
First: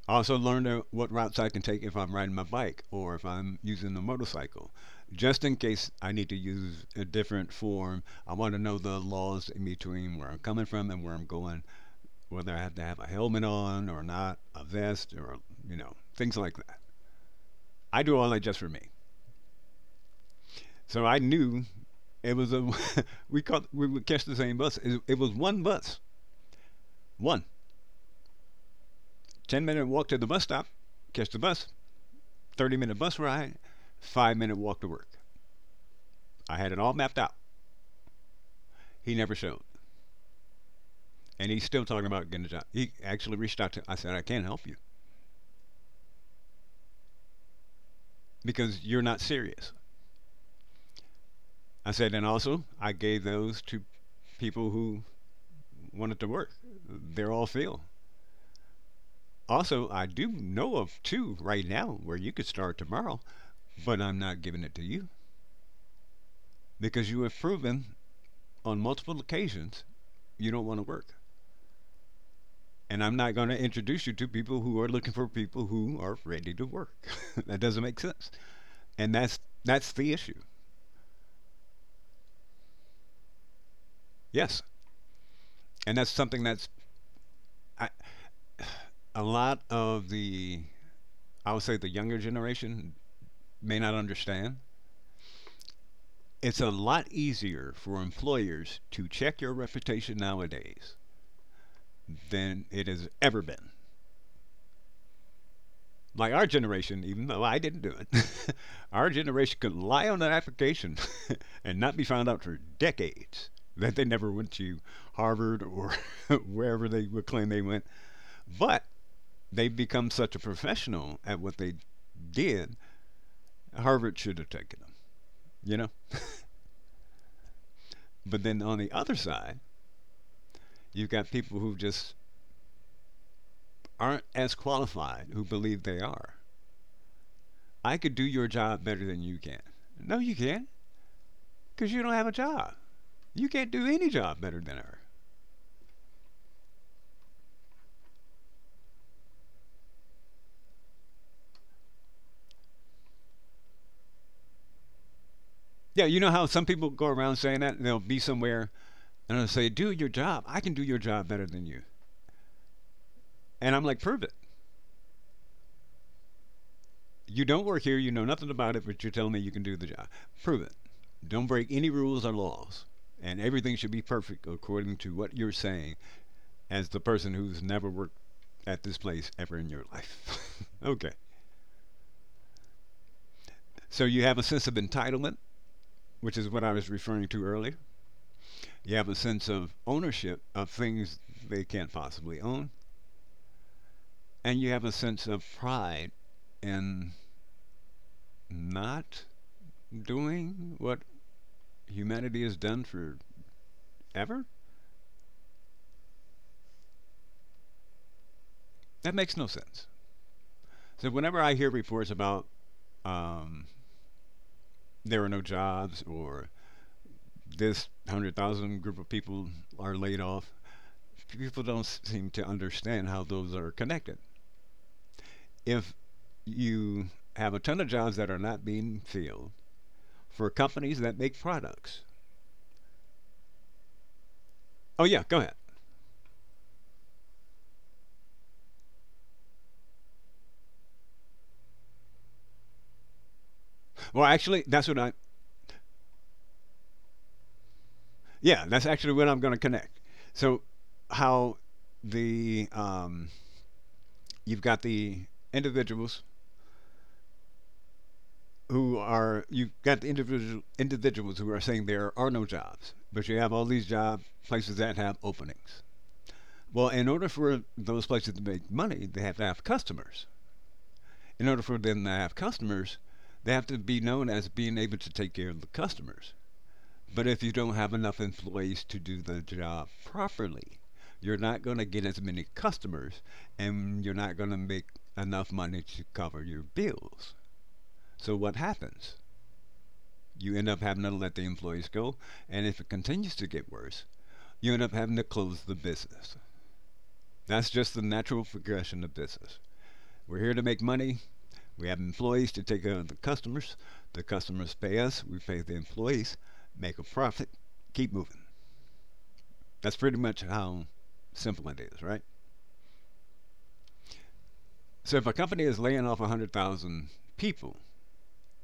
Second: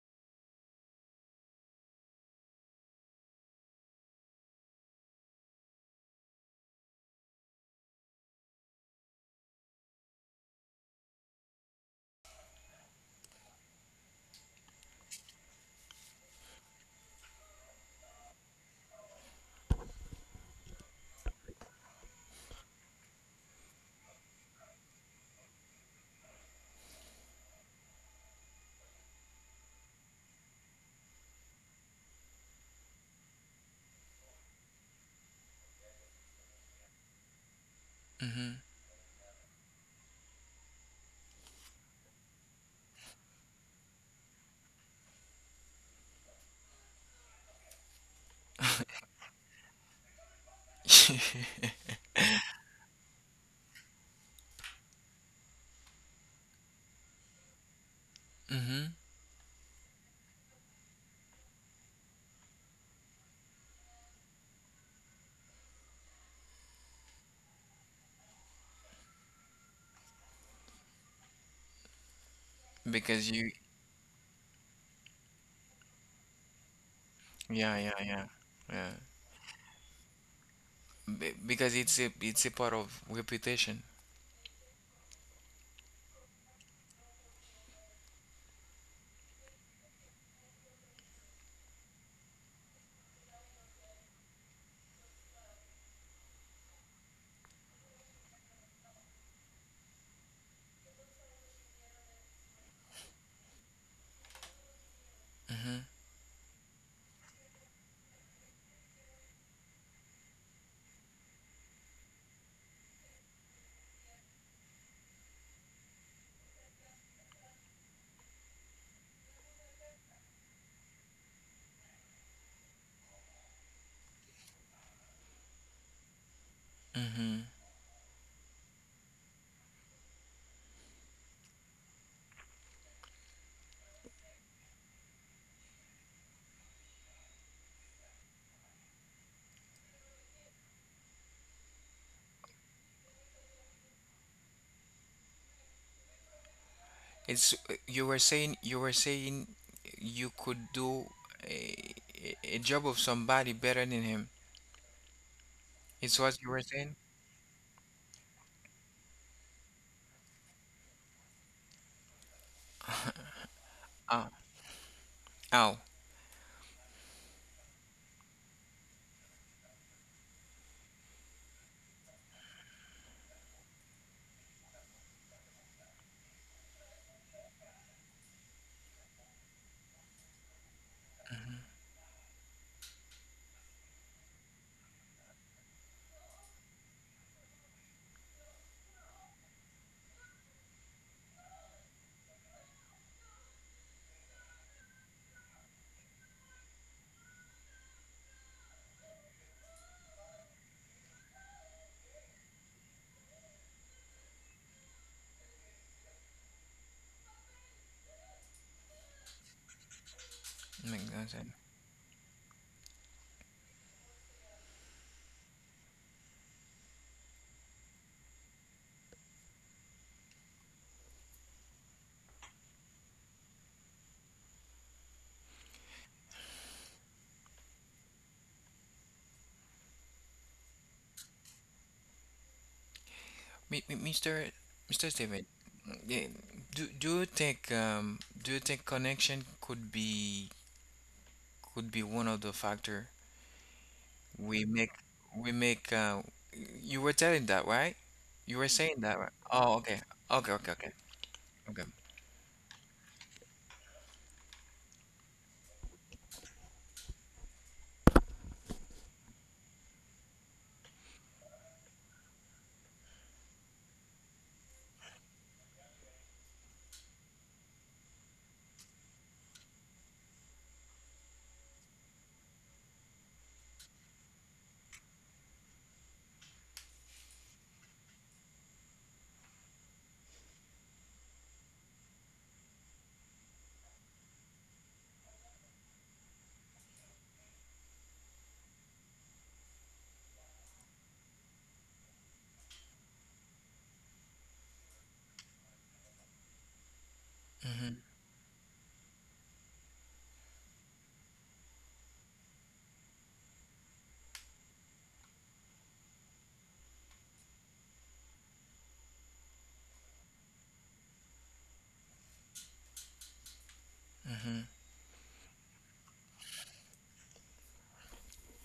S2: I also learned uh, what routes I can take if I'm riding my bike or if I'm using a motorcycle. Just in case I need to use a different form, I want to know the laws in between where I'm coming from and where I'm going, whether I have to have a helmet on or not, a vest or, you know, things like that. I do all that just for me. So I knew it was a, (laughs) we caught, we would catch the same bus. It, it was one bus, one. ten minute walk to the bus stop, catch the bus, thirty minute bus ride, five minute walk to work. I had it all mapped out. He never showed. And he's still talking about getting a job. He actually reached out to, I said, I can't help you because you're not serious.
S1: (laughs)
S2: I said, and also I gave those to people who wanted to work. They're all filled.
S1: Hmm.
S2: Also, I do know of two right now where you could start tomorrow, but I'm not giving it to you because you have proven on multiple occasions you don't want to work. And I'm
S1: Because
S2: not going
S1: you,
S2: to introduce you to people who are looking for people who are ready to work. (laughs) That
S1: yeah,
S2: doesn't
S1: yeah,
S2: make
S1: yeah,
S2: sense.
S1: yeah.
S2: And that's that's the issue.
S1: Be Because it's a it's a part of reputation.
S2: Yes. And that's something that's I, a lot of the, I would say the younger generation may not understand. It's a lot easier for employers to check your reputation nowadays than it has ever been. Like our generation, even though I didn't do it, (laughs) our generation could lie on an application (laughs) and not be found out for decades that they never went to Harvard or (laughs) wherever they would claim they went. But they've become such a professional at what they did, Harvard should have taken them. You know, But then on the other side, you've got people who just aren't as qualified who believe they are. I could do your job better than you can. No, you can't, because you don't have a job. You can't do any job better than her.
S1: It's, you were saying, you were saying you could do a, a job of somebody better than him.
S2: Yeah, you
S1: It's
S2: know
S1: what
S2: how
S1: you were
S2: some people
S1: saying.
S2: go around saying that, and they'll be somewhere and they'll say, "Do your job. I can do your job better than you." And I'm like, "Prove
S1: Ah,
S2: it.
S1: ow.
S2: You don't work here. You know nothing about it, but you're telling me you can do the job. Prove it. Don't break any rules or laws." And everything should be perfect according to what you're saying as the person who's never worked at this place ever in your life. (laughs) Okay. So you have a sense of entitlement, which is what I was referring to earlier. You have a sense of ownership of things they can't possibly own. And you have a sense of pride in not doing what humanity has done forever. That makes no sense.
S1: Make
S2: So
S1: no
S2: whenever
S1: sense.
S2: I hear reports about um, there are no jobs, or this one hundred thousand group of people are laid off, people don't seem to understand how those are connected. If you have a ton of jobs that are not being filled for companies that make products.
S1: Mi- mi- mister
S2: Oh
S1: mister
S2: yeah, go
S1: Steven,
S2: ahead.
S1: eh, do do you think, um do you think connection could be, could be one of the factor?
S2: Well, actually,
S1: We
S2: that's
S1: make
S2: what I.
S1: we make uh you were telling that, right? You
S2: Yeah,
S1: were
S2: that's
S1: saying
S2: actually
S1: that,
S2: what
S1: right?
S2: I'm going to
S1: Oh,
S2: connect.
S1: okay. Okay,
S2: So,
S1: okay, okay.
S2: how
S1: Okay.
S2: the um, you've got the individuals who are you've got the individual individuals who are saying there are no jobs, but you have all these job places that have openings. Well, in order for those places to make money, they have to have customers. In order for them to have customers, they have to be known as being able to take care of the customers. But if you don't have enough employees to do the job properly, you're not going to get as many customers and you're not going to make enough money to cover your bills. So what happens? You end up having to let the employees go, and if it continues to get worse, you end up having to close the business. That's just
S1: Mm-hmm,
S2: the natural progression of business. We're here to make money. We have employees to take care of the customers. The customers pay us. We pay the employees. Make a profit. Keep moving. That's pretty much how simple it is, right?
S1: mm-hmm.
S2: So if a company is laying off one hundred thousand people,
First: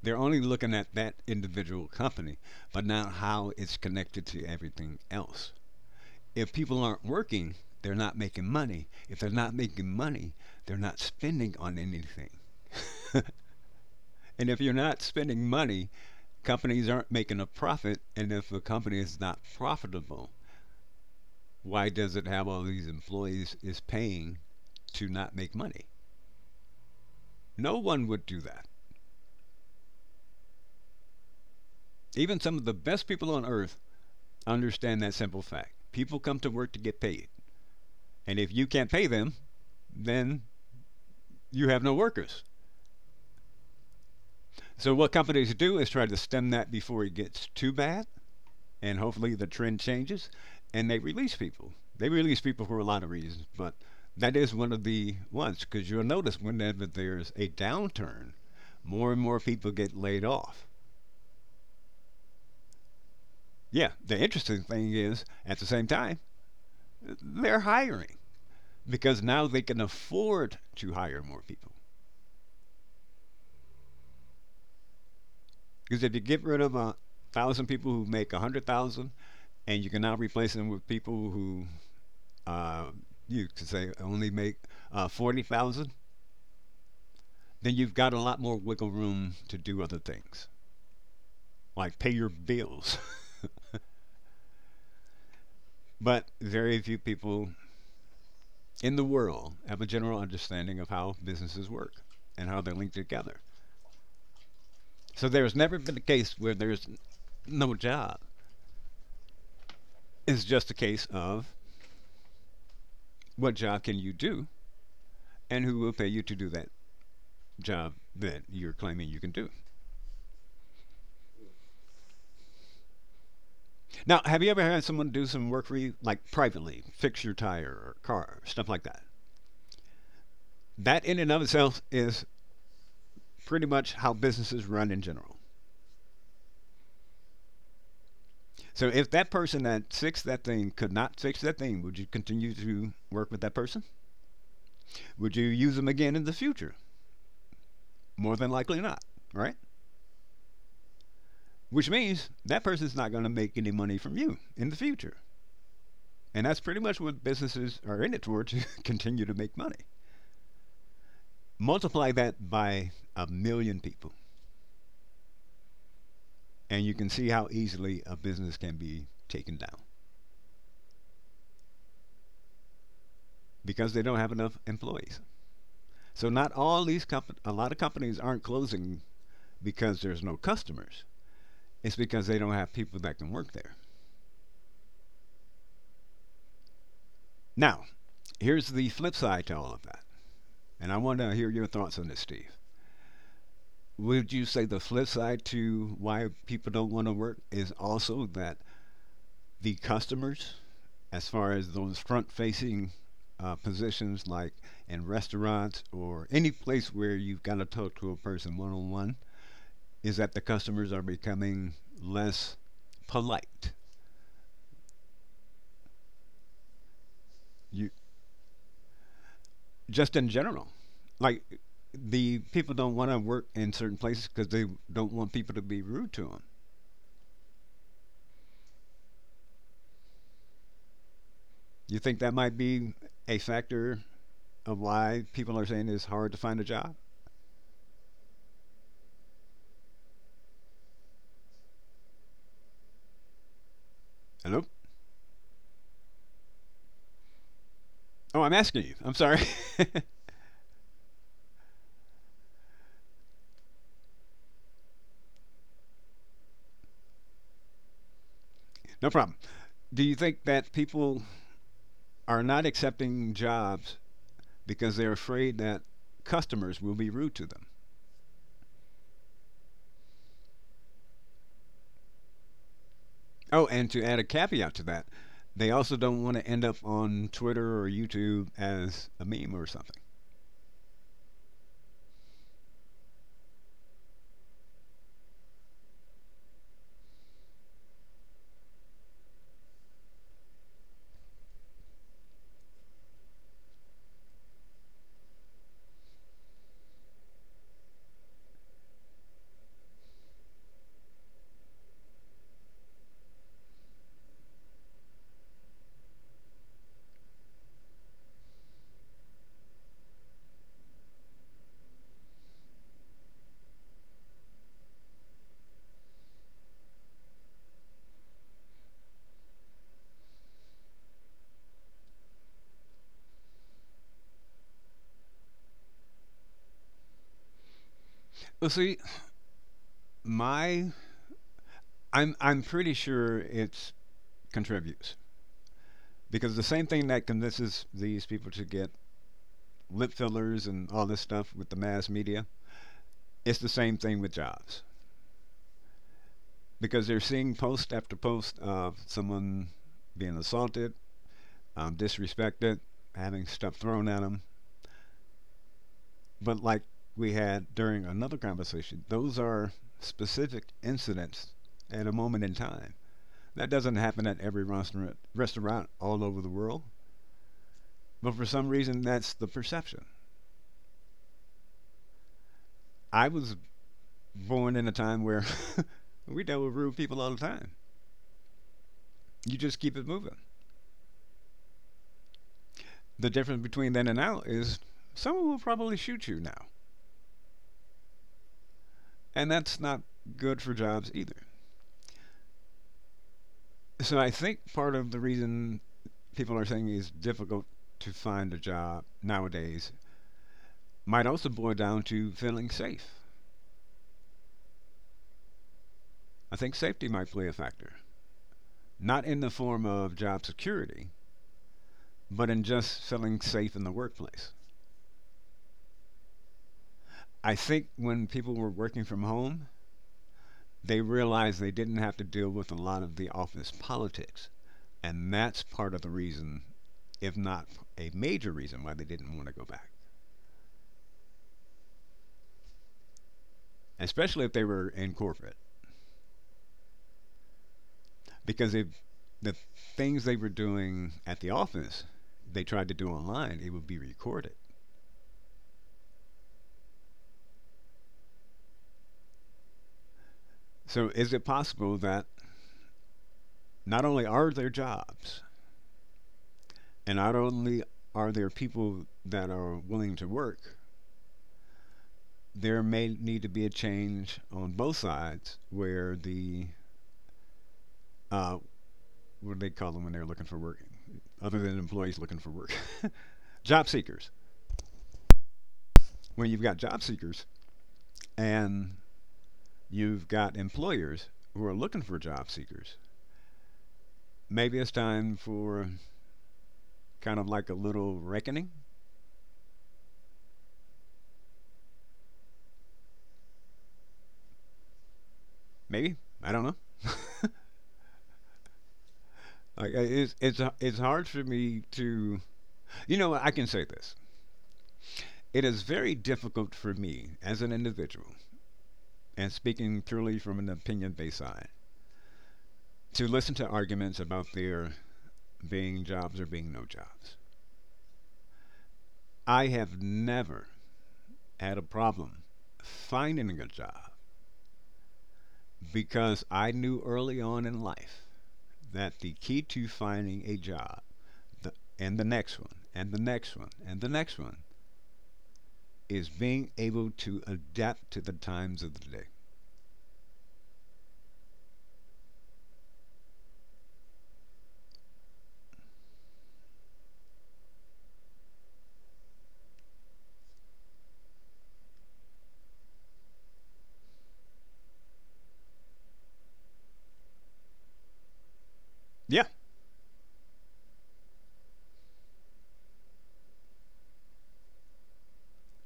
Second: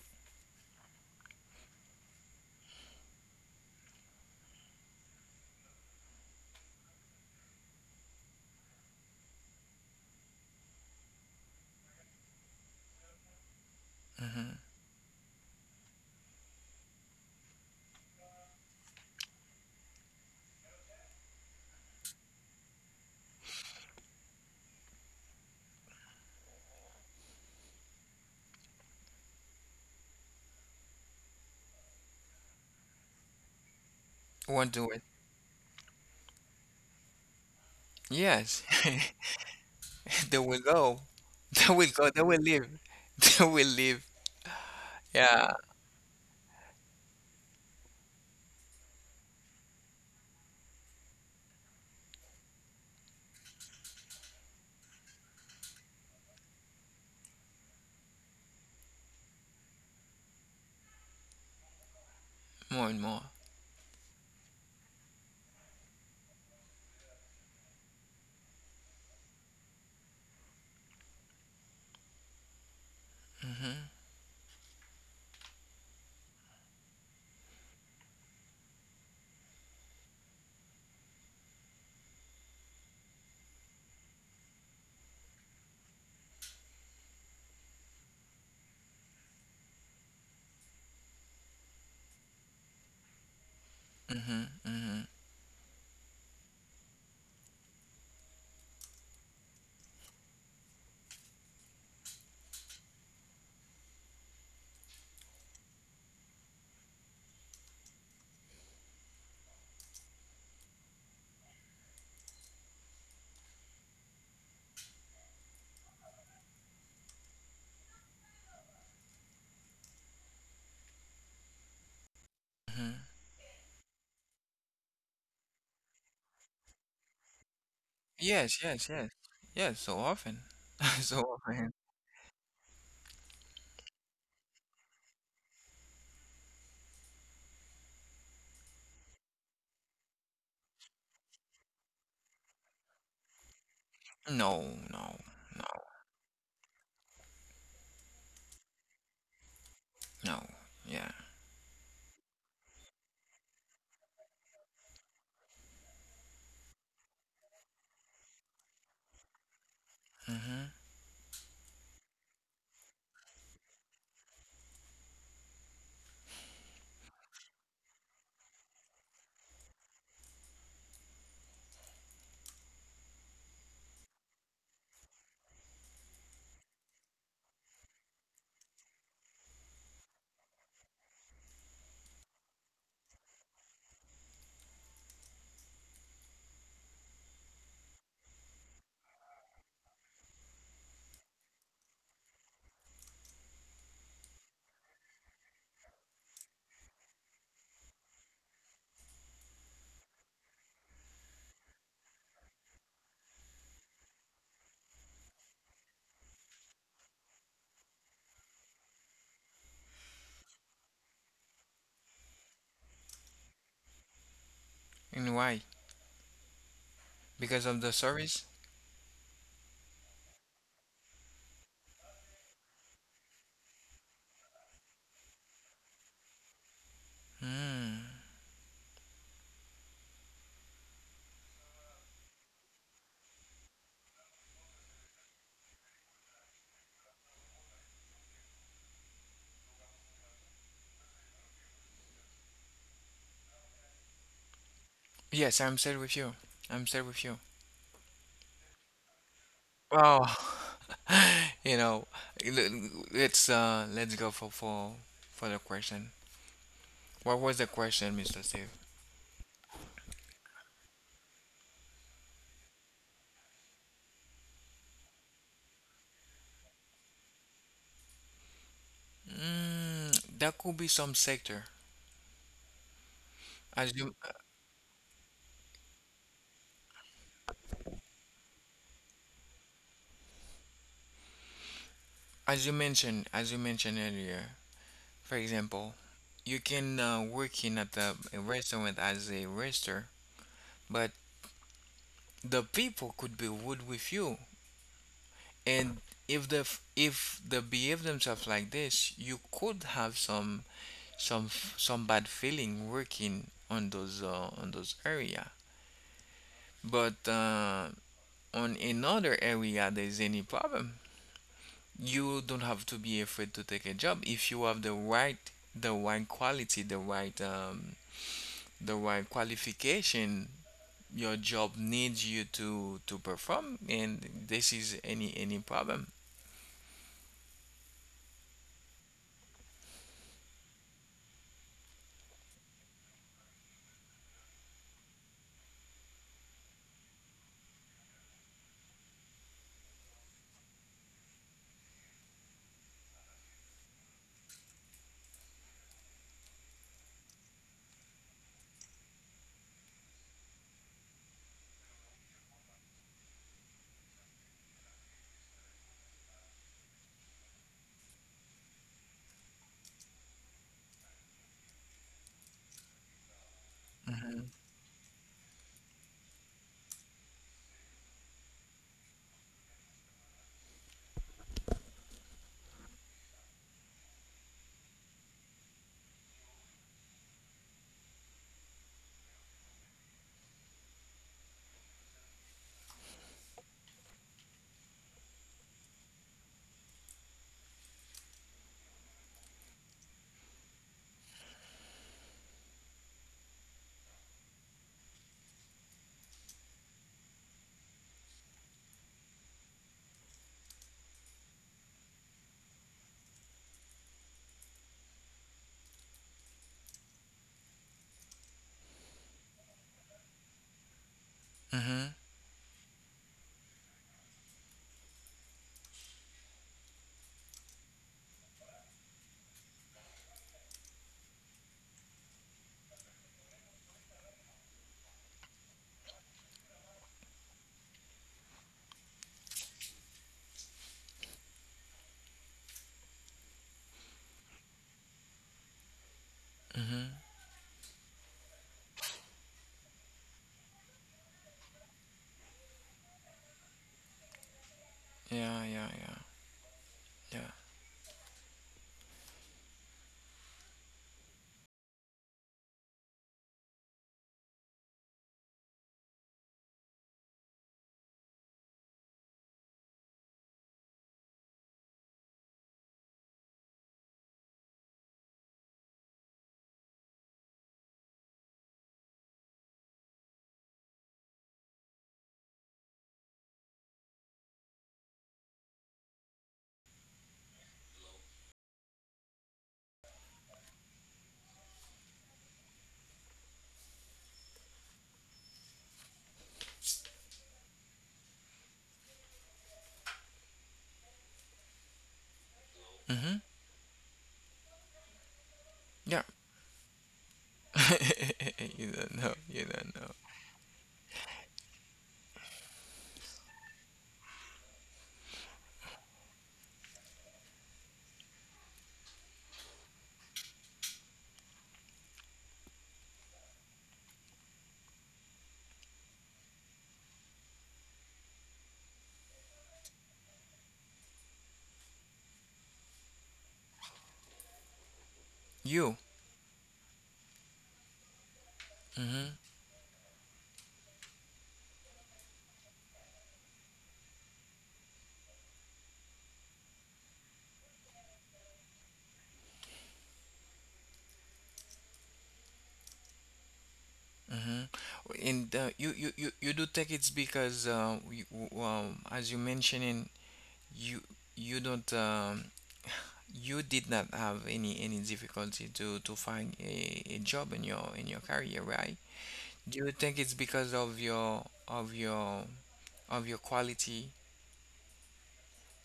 S2: they're only looking at that individual company, but not how it's connected to everything else. If people aren't working, they're not making money. If they're not making money, they're not spending on anything. (laughs) And if you're not spending money, companies aren't making a profit, and if a company is not profitable, why does it have all these employees is paying to not make money? No one would do that. Even some of the best people on earth
S1: Won't do
S2: understand
S1: it.
S2: that simple fact. People come to work to get paid, and if
S1: Yes.
S2: you can't
S1: (laughs)
S2: pay them, then
S1: There we go. (laughs)
S2: you
S1: There
S2: have
S1: we
S2: no
S1: go. There we
S2: workers.
S1: live. (laughs) There we live.
S2: So what
S1: (laughs) Yeah.
S2: companies do is try to stem that before it gets too bad and hopefully the trend changes and they release people. They release people for a lot of reasons, but that is one of the ones because you'll notice whenever there's a downturn, more and more people get laid off.
S1: More and more.
S2: Yeah, the interesting thing is at the same time, they're hiring because now they can afford to hire more people.
S1: Mm-hmm,
S2: Because if you get rid of a thousand people who make a hundred thousand, and you can now replace them with people who uh, you could say only make uh, forty thousand, then you've got a lot more wiggle room to do other things, like pay your bills.
S1: mm-hmm, mm-hmm,
S2: (laughs) But very few people in the world have a general understanding of how businesses work and how they link together. So there's never been a case where there's no job. It's just a case of what job can you do and who will pay you to do that job that you're claiming you can do.
S1: mm-hmm.
S2: Now, have you ever had someone do some work for you, like privately, fix your tire or car,
S1: Yes,
S2: stuff like
S1: yes,
S2: that?
S1: yes. Yes, so often. (laughs)
S2: That in
S1: So
S2: and of
S1: often.
S2: itself is pretty much how businesses run in general. So if that person that fixed that thing could not fix that thing, would you continue to work with that person?
S1: No, no,
S2: Would you
S1: no,
S2: use them again in the future? More than likely not, right?
S1: no. Yeah.
S2: Which means that person's not going to make any money from you in the future. And that's pretty much what businesses are in it toward to (laughs) continue to make money.
S1: Mm-hmm.
S2: Multiply that by a million people, and you can see how easily a business can be taken down because they don't have enough employees. So not all these comp- a lot of companies aren't closing because there's no customers. It's because they don't have people that can work there. Now, here's the flip side to all of that. And I want to hear your thoughts on this, Steve. Would you say the flip side to why people don't want to work is also that the customers, as far as those front facing uh, positions like in restaurants or any place where you've got to talk to a person one on one, is that the customers are becoming less polite?
S1: And why? Because of
S2: You,
S1: the service?
S2: just in general. Like the people don't want to work in certain places because they don't want people to be rude to them.
S1: Hmm.
S2: You think that might be a factor of why people are saying it's hard to find a job? Hello?
S1: Yes, I'm still with you. I'm still with you.
S2: Oh, I'm asking you. I'm sorry.
S1: Oh, (laughs) you know, l- let's, uh let's go for for for the question. What was the question, mister Steve?
S2: (laughs) No problem. Do you think that people are not accepting jobs because they're afraid that customers will be rude to them?
S1: Mm, that could be some sector,
S2: Oh, and
S1: as
S2: to
S1: you
S2: add a caveat to that, they also don't want to end up on Twitter or YouTube as a meme or something.
S1: as you mentioned as you mentioned earlier. For example, you can, uh, work in at a, a restaurant as a waiter, but the people could be rude with you, and if the f- if they behave themselves like this, you could have some, some f- some bad feeling working on those, uh, on those area. But uh, on another area, there's any problem. You don't have to be afraid to take a job if you have the right, the right quality, the right, um, the right qualification. Your job needs you to to perform, and this is any any problem.
S2: Well, see, my I'm I'm pretty sure it contributes because the same thing that convinces these people to get lip fillers and all this stuff with the mass media, it's the same thing with jobs because they're seeing post after post of someone being assaulted, um, disrespected, having stuff thrown at them. But like we had during another conversation, those are specific incidents at a moment in time. That doesn't happen at every restaurant restaurant all over the world, but for some reason that's the perception. I was born in a time where (laughs) we dealt with rude people all the time. You just keep it moving. The difference between then and now is someone will probably shoot you now, and that's not good for jobs either. So I think part of the reason people are saying it's difficult to find a job nowadays might also boil down to feeling safe. I think safety might play a factor, not in the form of job security,
S1: Mm-hmm.
S2: but in just feeling safe in the workplace. I think when people were working from home, they realized they didn't have to deal with a lot of the office politics. And that's part of the reason, if not a major reason, why they didn't want to go back, especially if they were in corporate.
S1: Mm-hmm.
S2: Because if the things they were doing at the office, they tried to do online, it would be recorded.
S1: Yeah, yeah, yeah,
S2: So is it possible that not only are there jobs, and not only are there people that are willing to work, there may need to be a change on both sides where the uh, what do they call them when they're looking for work? Other than employees looking for work, (laughs) job seekers. When you've got job seekers and you've got employers who are looking for job seekers, maybe it's time for kind of like a little reckoning. Maybe
S1: yeah,
S2: I don't know.
S1: yeah. (laughs) you don't know you
S2: Like
S1: don't
S2: uh,
S1: know
S2: it's it's uh, it's hard for me to, you know what, I can say this. It is very difficult for me as an individual, and speaking purely from an opinion based side, to listen to arguments about there being jobs or being no jobs. I have never had a problem finding a job
S1: you
S2: because I knew early on in life that the
S1: Mhm.
S2: key to finding a job, the, and the next one and the next one and the next one is being able to adapt to the times of the day.
S1: Mm-hmm. And, uh, you, you, you, you do think it's because, uh, we, w- um, as you mentioning, you you don't um, you did not have any any difficulty to to find a, a job in your, in your career, right?
S2: Yeah,
S1: Do you think it's because of your, of your of your quality,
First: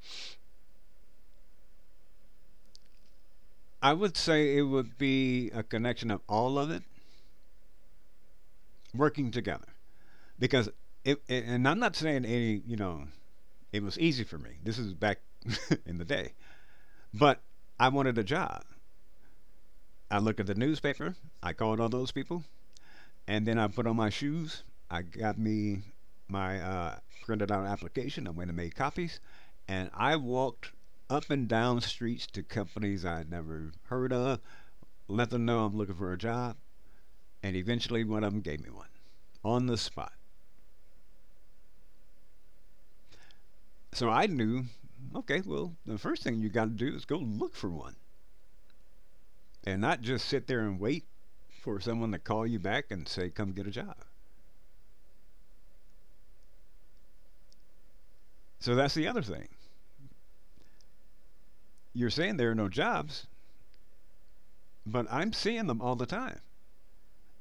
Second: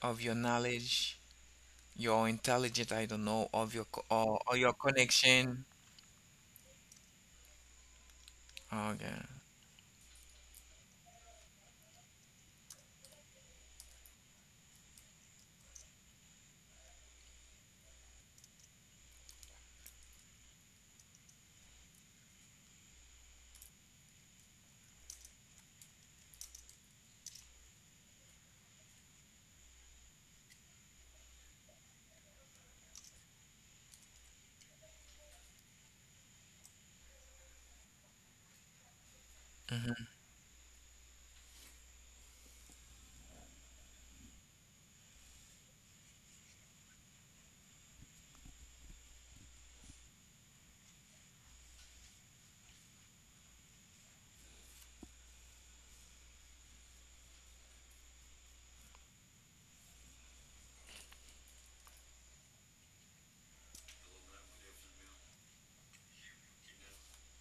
S1: of your knowledge, your intelligence, I don't know, of your
S2: I
S1: co-
S2: would
S1: or, or
S2: say it
S1: your
S2: would be a
S1: connection?
S2: connection of all of it
S1: Okay.
S2: working together because it, it and I'm not saying any, you know, it was easy for me. This is back (laughs) in the day, but I wanted a job. I look at the newspaper. I called all those people, and then I put on my shoes. I got me my uh, printed out application. I went and made copies, and I walked up and down streets to companies I'd never heard of. Let them know I'm looking for a job, and eventually one of them gave me one on the
S1: Mm-hmm.
S2: spot. So I knew, okay, well, the first thing you got to do is go look for one, and not just sit there and wait for someone to call you back and say, "Come get a job." So that's the other thing. You're saying there are no jobs, but I'm seeing them all the time.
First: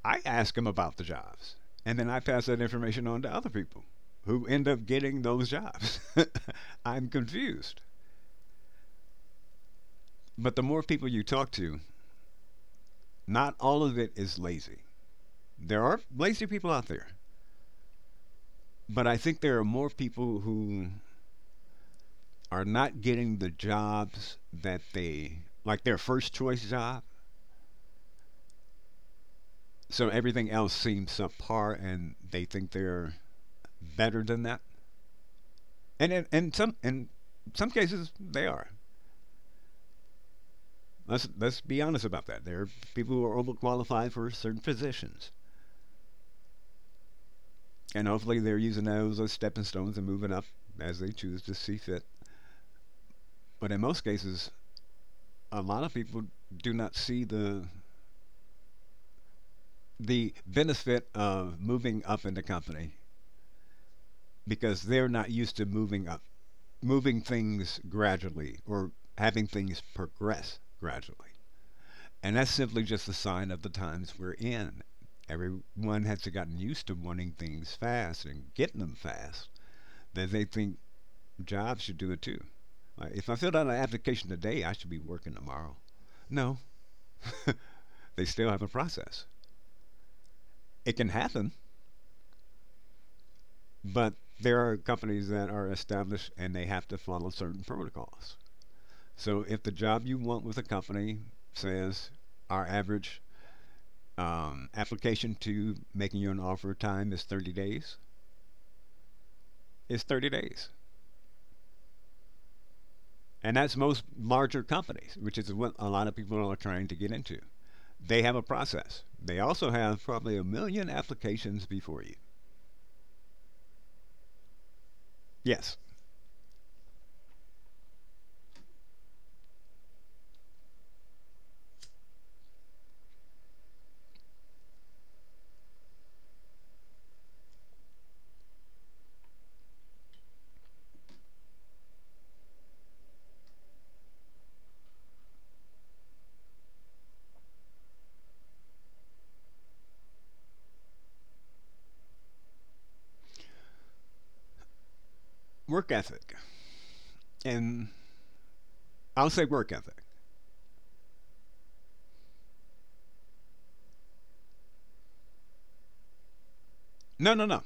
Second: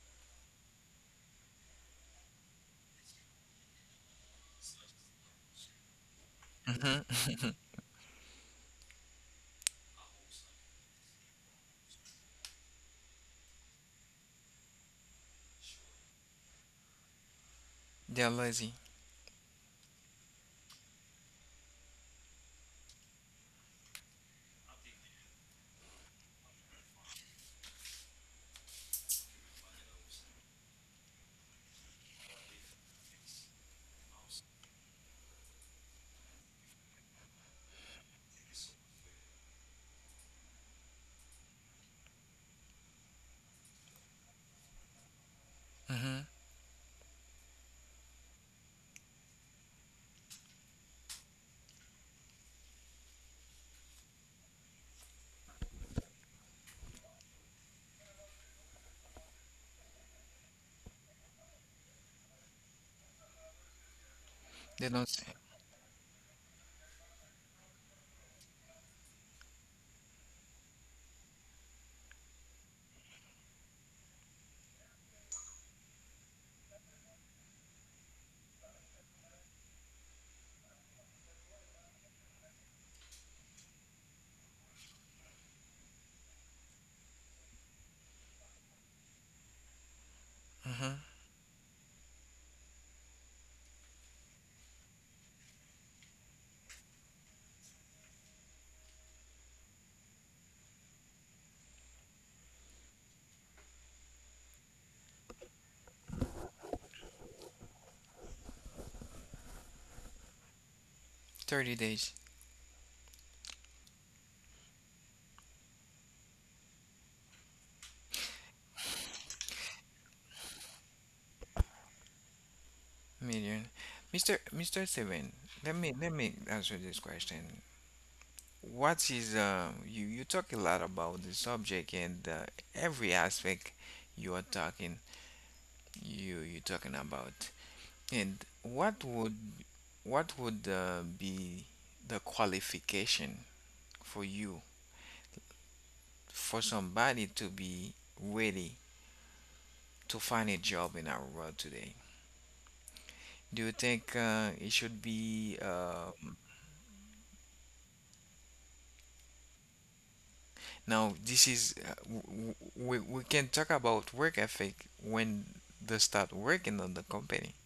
S2: I ask them about the jobs, and then I pass that information on to other people who end up getting those jobs. (laughs) I'm
S1: Mm-hmm.
S2: confused. But the more people you talk to, not all of it is lazy. There are lazy people out there,
S1: They're lazy.
S2: but I think there are more people who are not getting the jobs that they like their first choice job. So everything else seems subpar, and they think they're better than that. And in, in some in some cases, they are. Let's let's be honest about that. There are people who are overqualified for certain positions,
S1: Mm-hmm.
S2: and hopefully they're using those as stepping stones and moving up as they choose to see fit. But in most cases, a lot of people do not see the the benefit of moving up in the company because
S1: They
S2: they're
S1: don't say.
S2: not used to moving up, moving things gradually or having things progress gradually. And that's simply just a sign of the times we're in. Everyone has gotten used to wanting things fast and getting them fast that they think jobs should do it too. Like if I filled out an application today, I should be working tomorrow. No, they still have a process.
S1: Mm-hmm.
S2: It can happen, but there are companies that are established and they have to follow certain protocols. So if the job you want with a company says our average um, application to making you an offer time is thirty days, it's thirty days.
S1: thirty days.
S2: And that's most larger companies, which is what a lot of people are trying to get into. They have a process. They also have probably a million applications before you.
S1: Million. mister mister Steven, let
S2: Yes,
S1: me let me answer this question. What is uh, you you talk a lot about the subject, and, uh, every aspect you are talking, you you talking about. And what would what would uh, be the qualification for you for somebody to be ready to find a job in our world today? Do you think uh, it should be?
S2: work
S1: Uh,
S2: ethic. And I'll say work ethic.
S1: Now, this is uh, w- w- we we can talk about work ethic when they start working on the
S2: No, no,
S1: company
S2: no.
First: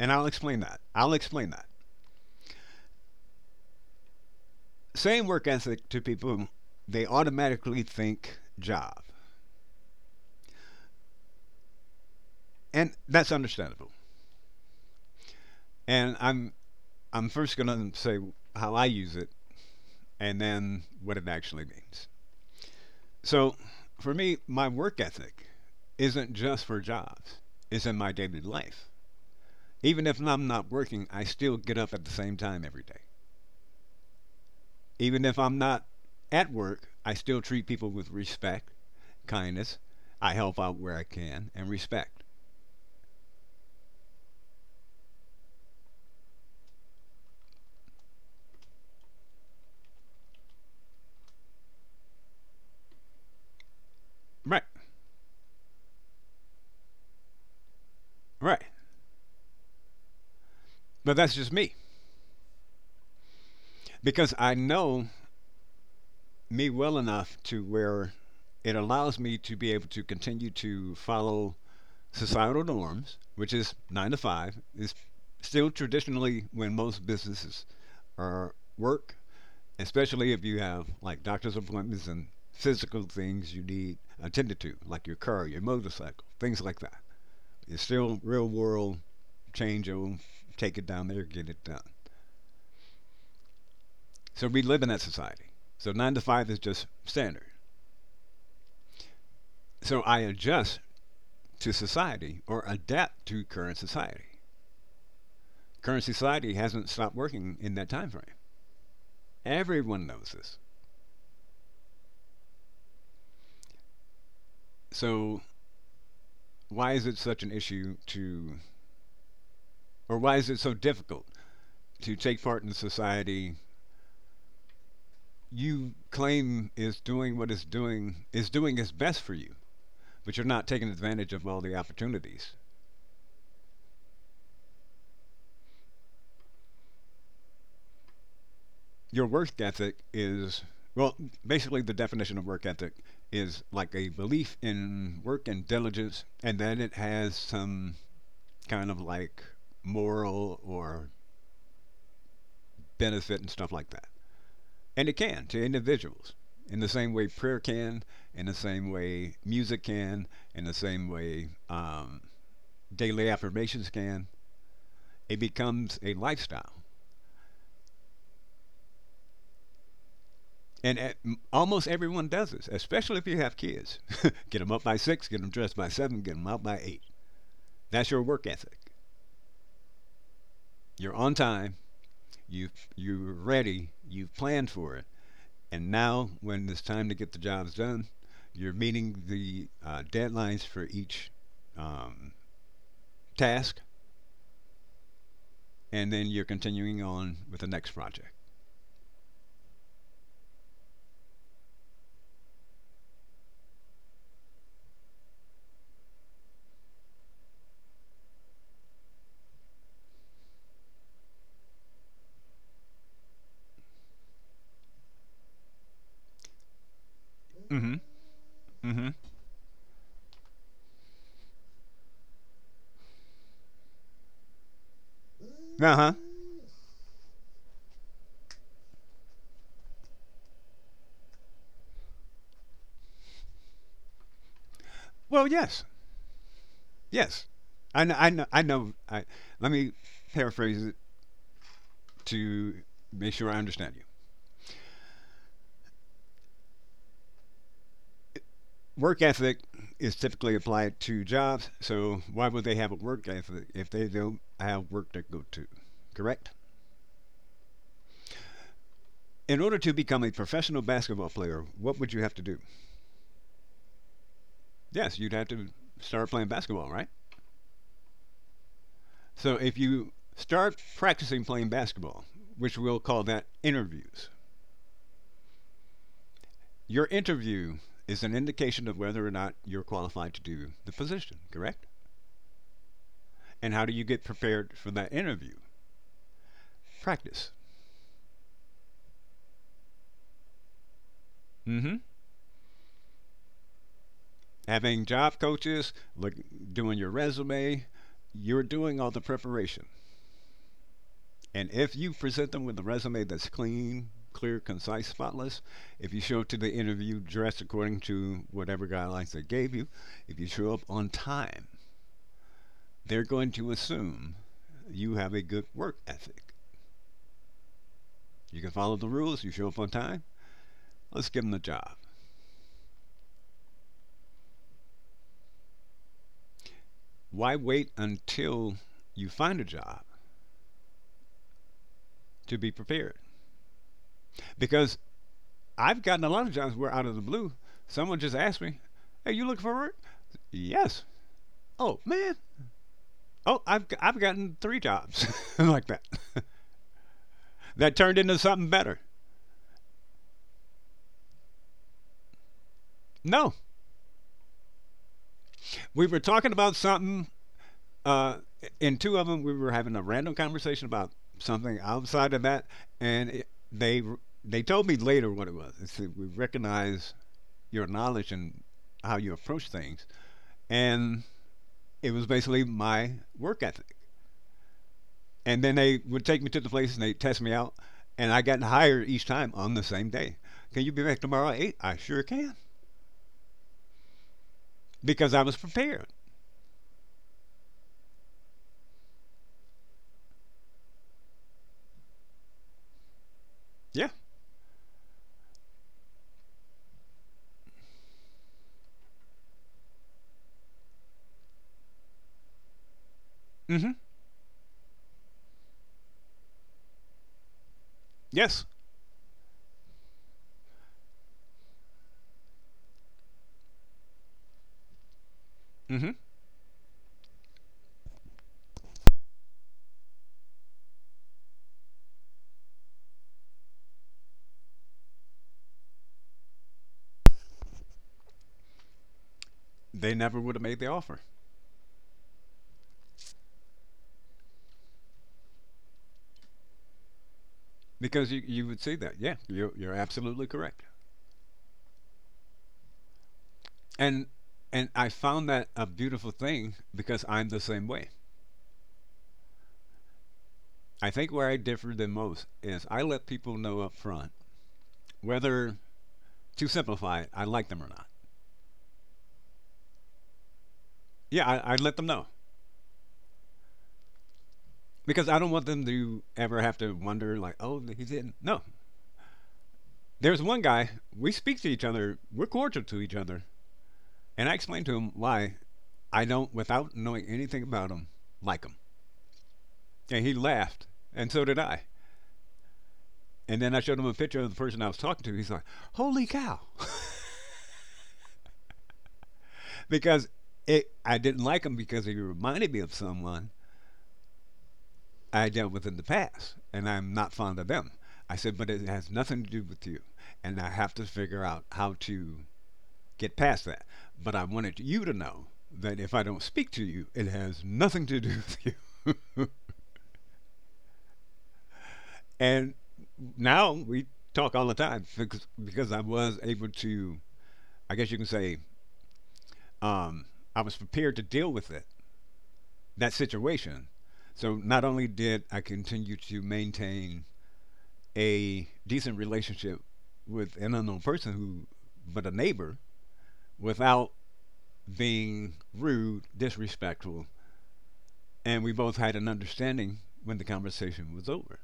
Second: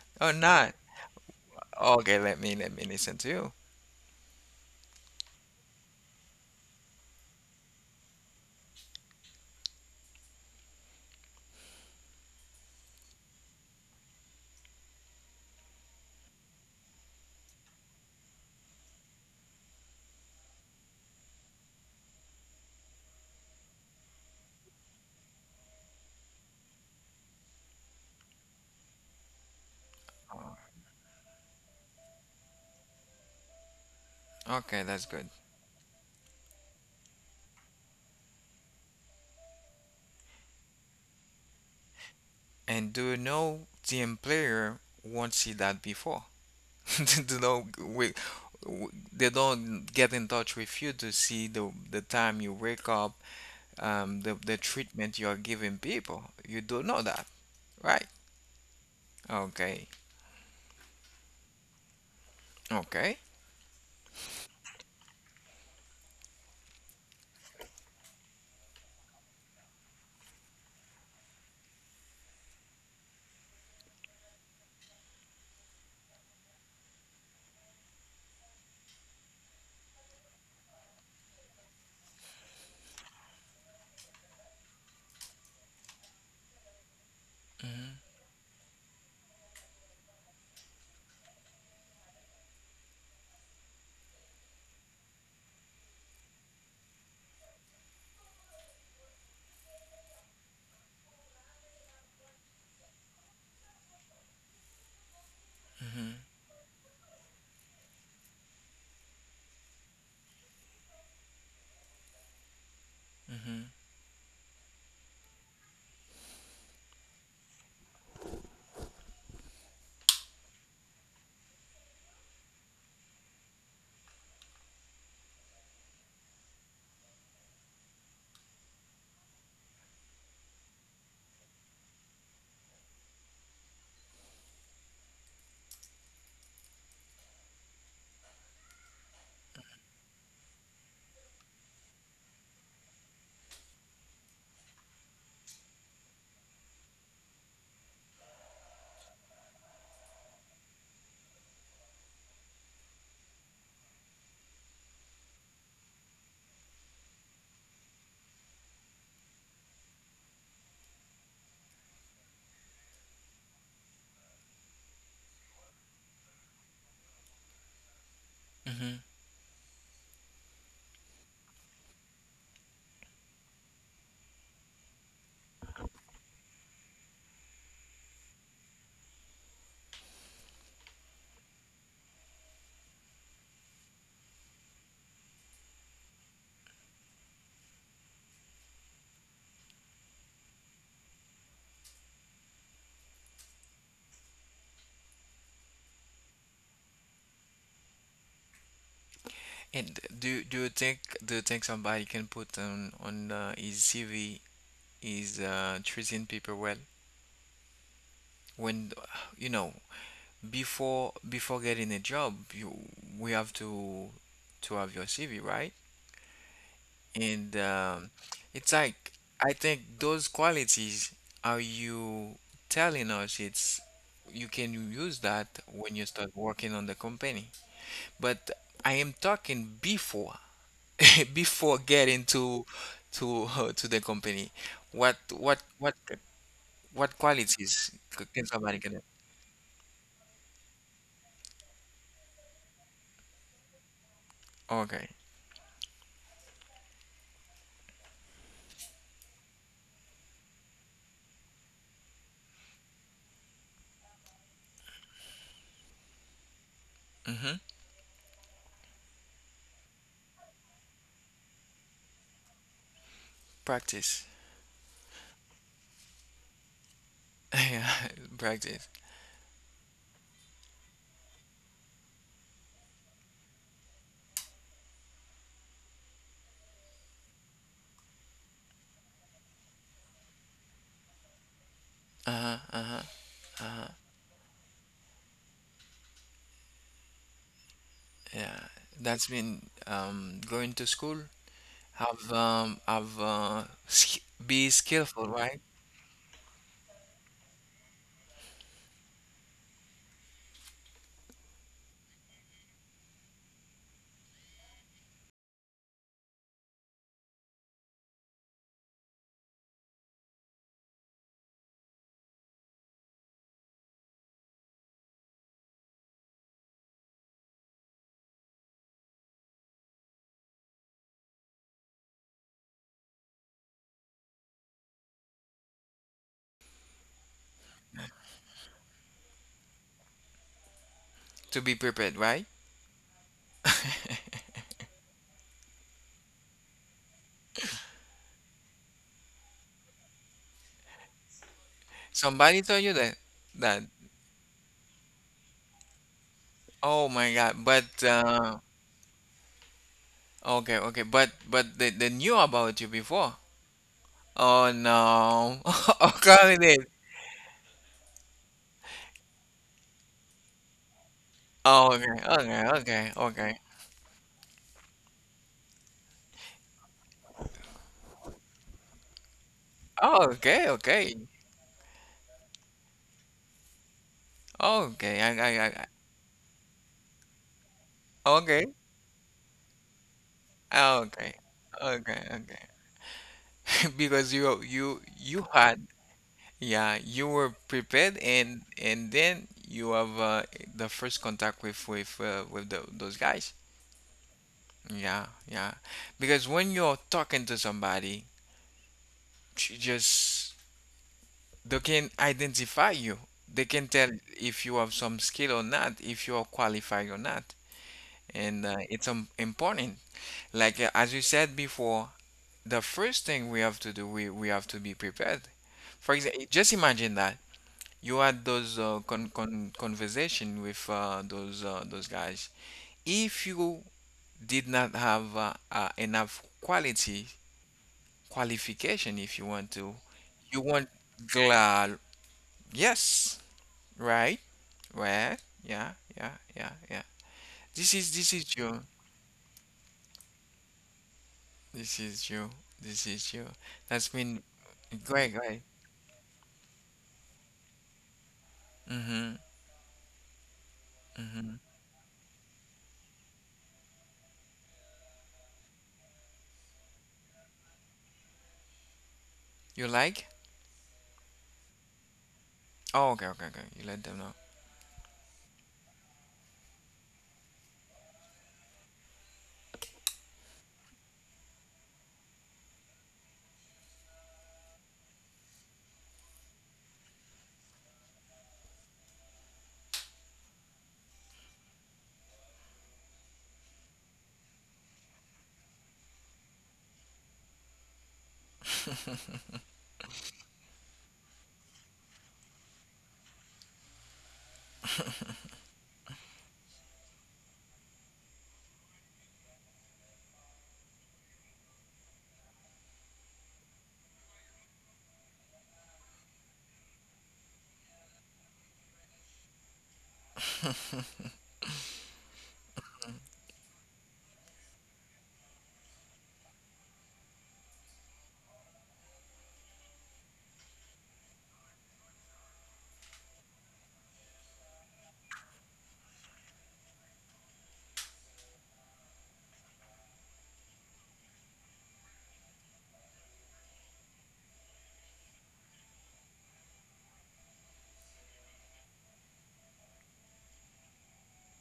S2: And I'll
S1: or
S2: explain
S1: not.
S2: that. I'll explain that.
S1: Okay, let me let me listen to you.
S2: Saying work ethic to people, they automatically think job. And that's understandable. And I'm I'm first going to say how I use it and then what it actually means. So, for me, my work ethic isn't just for jobs. It's in my daily life. Even if I'm not working, I still get up at the same time every day.
S1: Okay, that's
S2: Even
S1: good.
S2: if I'm not at work, I still treat people with respect, kindness. I help out where I can and respect.
S1: And do you know the employer won't see that before? (laughs) Do you we, w they don't get in touch with you to see the the time you wake up, um, the the
S2: Right,
S1: treatment you're giving people. You don't know that, right?
S2: right.
S1: Okay,
S2: But that's just me
S1: okay.
S2: because I know me well enough to where it allows me to be able to continue to follow societal norms, which is nine to five, is still traditionally when most businesses are work, especially if you have like doctor's appointments and physical things you need attended to, like your car, your motorcycle, things like that. It's still real world, change over, take it down there, get it done. So we live in that society. So nine to five is just standard. So I adjust to society or adapt to current society. Current society hasn't stopped working in that time frame. Everyone knows this.
S1: Mm-hmm.
S2: So why is it such an issue to, or why is it so difficult to take part in society you claim is doing what it's doing, is doing its best for you, but you're not taking advantage of all the opportunities. Your work ethic is, well, basically the definition of work ethic is like a belief in work and diligence, and then it has some kind of like moral or benefit and stuff like that. And it can, to individuals, in the same way prayer can, in the same way music can, in the same way um, daily affirmations can, it becomes a lifestyle. And at, almost everyone does this, especially if you have kids. (laughs) Get them up by six, get them dressed by seven, get them out by eight. That's your work ethic. You're on time. You you're ready. You've planned for it. And now, when it's time to get the jobs done, you're meeting the uh, deadlines for each um, task, and then you're continuing on with the next project.
S1: And do do you think do you think somebody can put on on uh, his C V is uh, treating people well? When you know before before getting a job, you we have to to have your C V, right? And
S2: Mm-hmm.
S1: um, it's
S2: Mm-hmm.
S1: like I think those qualities are you telling us it's you can use that
S2: Uh
S1: when you
S2: huh.
S1: start working on the company. But I am talking before (laughs) before getting to to (laughs) uh, to the company what
S2: Well,
S1: what
S2: yes.
S1: what what
S2: Yes,
S1: qualities
S2: I know.
S1: c-
S2: I know.
S1: can
S2: I
S1: somebody
S2: know.
S1: get
S2: I, let me paraphrase it to make sure I understand you.
S1: okay.
S2: Work ethic is typically applied to jobs, so why would they have a work ethic if they don't have work to go to? Correct.
S1: Mm-hmm.
S2: In order to become a professional basketball player, what would you have to do?
S1: Practice.
S2: Yes, you'd have to start playing basketball, right?
S1: (laughs) Yeah, practice.
S2: So if you start practicing playing basketball, which we'll call that interviews. Your interview is an indication of whether or not you're qualified to do the position, correct? And how do you get prepared for that interview? Practice.
S1: Yeah, that's been um going to school,
S2: Mm-hmm.
S1: have um have uh sk- be
S2: Having
S1: skillful,
S2: job
S1: right.
S2: coaches, look, doing your resume, you're doing all the preparation. And if you present them with a resume that's clean, clear, concise, spotless, if you show up to the interview dressed according to whatever guidelines they gave you, if you show up on time, they're going to assume you have a good work ethic. You can follow the rules, you show up on time, let's give them the job. Why wait until you find a job
S1: To be prepared, right.
S2: to be prepared? Because I've gotten a lot of jobs where out of the blue, someone just asked me, "Hey, you looking for work?" Yes. Oh, man.
S1: Somebody told you that?
S2: Oh,
S1: That?
S2: I've, i I've gotten three jobs (laughs) like that.
S1: Oh my god.
S2: (laughs)
S1: But
S2: That turned into
S1: uh
S2: something better.
S1: okay, okay, but but they, they knew about you before?
S2: No,
S1: Oh no. (laughs)
S2: we were talking about
S1: Okay.
S2: something. Uh, in two of them, we were having a random conversation about something
S1: Oh, okay,
S2: outside of that,
S1: okay, okay,
S2: and it,
S1: okay.
S2: they they told me later what it was. They We recognize your knowledge and how you approach things.
S1: Oh, okay, okay.
S2: And it was basically my work ethic.
S1: Okay, I,
S2: And
S1: I,
S2: then
S1: I,
S2: they would take me to the place and they test me out, and
S1: I-
S2: I got
S1: okay,
S2: hired each time on the same day. Can you be
S1: oh,
S2: back
S1: okay,
S2: tomorrow at eight? I sure
S1: okay,
S2: can,
S1: okay. (laughs) Because you, you,
S2: because I
S1: you
S2: was
S1: had,
S2: prepared.
S1: yeah, you were prepared, and and then you have uh, the first contact with with uh, with tho- those guys.
S2: Yeah.
S1: Yeah, yeah. Because when you're talking to somebody, j- just they can identify you. They can
S2: Mm-hmm.
S1: tell if you have some skill or not, if you are qualified or not. And
S2: Yes.
S1: uh, it's um, important like uh, as you said before, the first thing we have to do we, we have to be prepared.
S2: Mm-hmm.
S1: For example, just imagine that you had those uh, con- con- conversation with uh, those uh, those guys. If you did not have uh, uh, enough quality qualification, if you want to
S2: They never would
S1: you
S2: have made the
S1: want
S2: offer
S1: glad yes right right yeah yeah yeah yeah. This is
S2: because
S1: this
S2: you,
S1: is
S2: you would
S1: your
S2: see that. Yeah, you're you're absolutely correct.
S1: This is you. This is you. That's
S2: And
S1: mean.
S2: and I
S1: Great,
S2: found
S1: great.
S2: that a beautiful thing because I'm the same way.
S1: Mm-hmm.
S2: I think where I
S1: Mm-hmm.
S2: differ the most is I let people know up front whether, to simplify it, I like them or not.
S1: You like?
S2: Yeah, I, I let them know
S1: Oh, okay, okay, okay. You let them know.
S2: because I don't want them to ever have to wonder like, oh, he didn't. No, there's one guy, we speak to each other, we're cordial to each other, and I explained to him why I don't, without knowing anything about him, like him, and he laughed, and so did I. And then I showed him a picture of the person I was talking to. He's like, holy cow, (laughs) because it, I didn't like him because he reminded me of someone I dealt with in the past, and I'm not fond of them. I said, but it has nothing to do with you, and I have to figure out how to get past that. But I wanted you to know that if I don't speak to you, it has nothing to do with you. (laughs) And now we talk all the time because, because I was able to, I guess you can say, um, I was prepared to deal with it, that situation. So not only did I continue to maintain a decent relationship with an unknown person who, but a neighbor, without being rude, disrespectful, and we both had an understanding when the conversation was over,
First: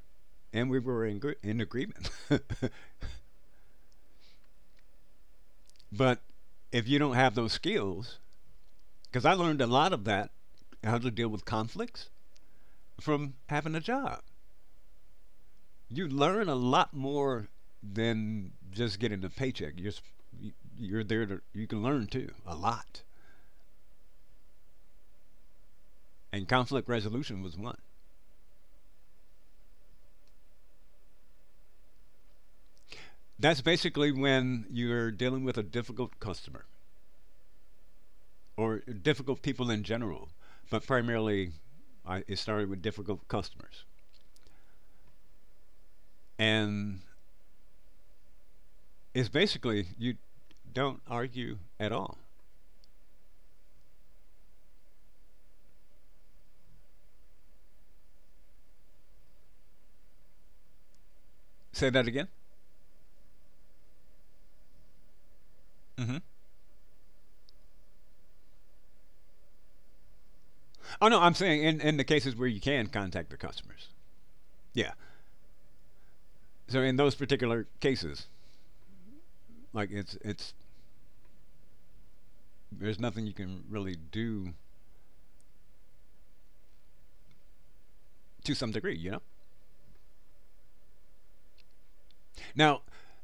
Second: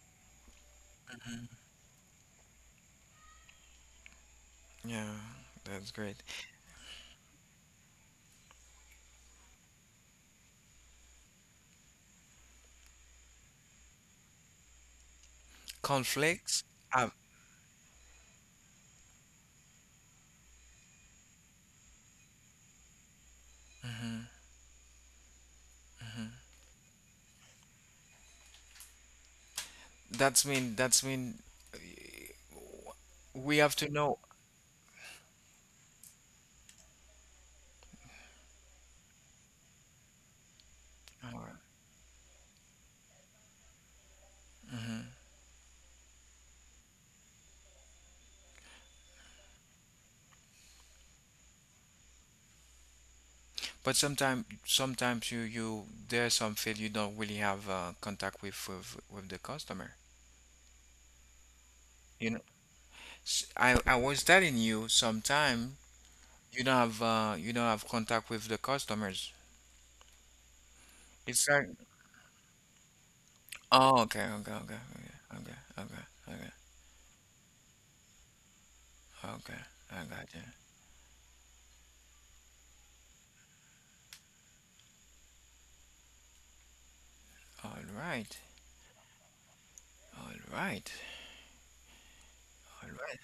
S2: and we were in gr- in agreement.
S1: Yeah, that's
S2: (laughs)
S1: great.
S2: But if you don't have those skills, because I learned a lot of that, how to deal with conflicts from having a job. You learn a
S1: Conflicts?
S2: lot
S1: Uh,
S2: more than just getting a paycheck. You're s- y- you're there to, you can learn too a lot. And conflict resolution was one.
S1: that's mean, that's mean uh, we
S2: That's
S1: have to
S2: basically
S1: know.
S2: when you're dealing with a difficult customer or difficult people in general, but primarily,
S1: Alright.
S2: I, it started with difficult customers. And it's basically, you don't argue at all.
S1: But sometimes sometimes you you there's some field you don't really have uh, contact with, with with the customer.
S2: Say that again?
S1: You know, S- I I was telling you sometime
S2: Mm-hmm.
S1: you don't have uh, you don't have contact with the customers.
S2: Oh, no, I'm
S1: It's
S2: saying
S1: like.
S2: in, in the cases where you can contact the customers.
S1: Oh, okay, okay, okay,
S2: Yeah.
S1: okay, okay, okay, okay,
S2: So in those particular cases,
S1: okay.
S2: like
S1: I
S2: it's,
S1: got you.
S2: it's, there's nothing you can really do
S1: All right,
S2: to some degree, you know?
S1: all right,
S2: Now,
S1: all right.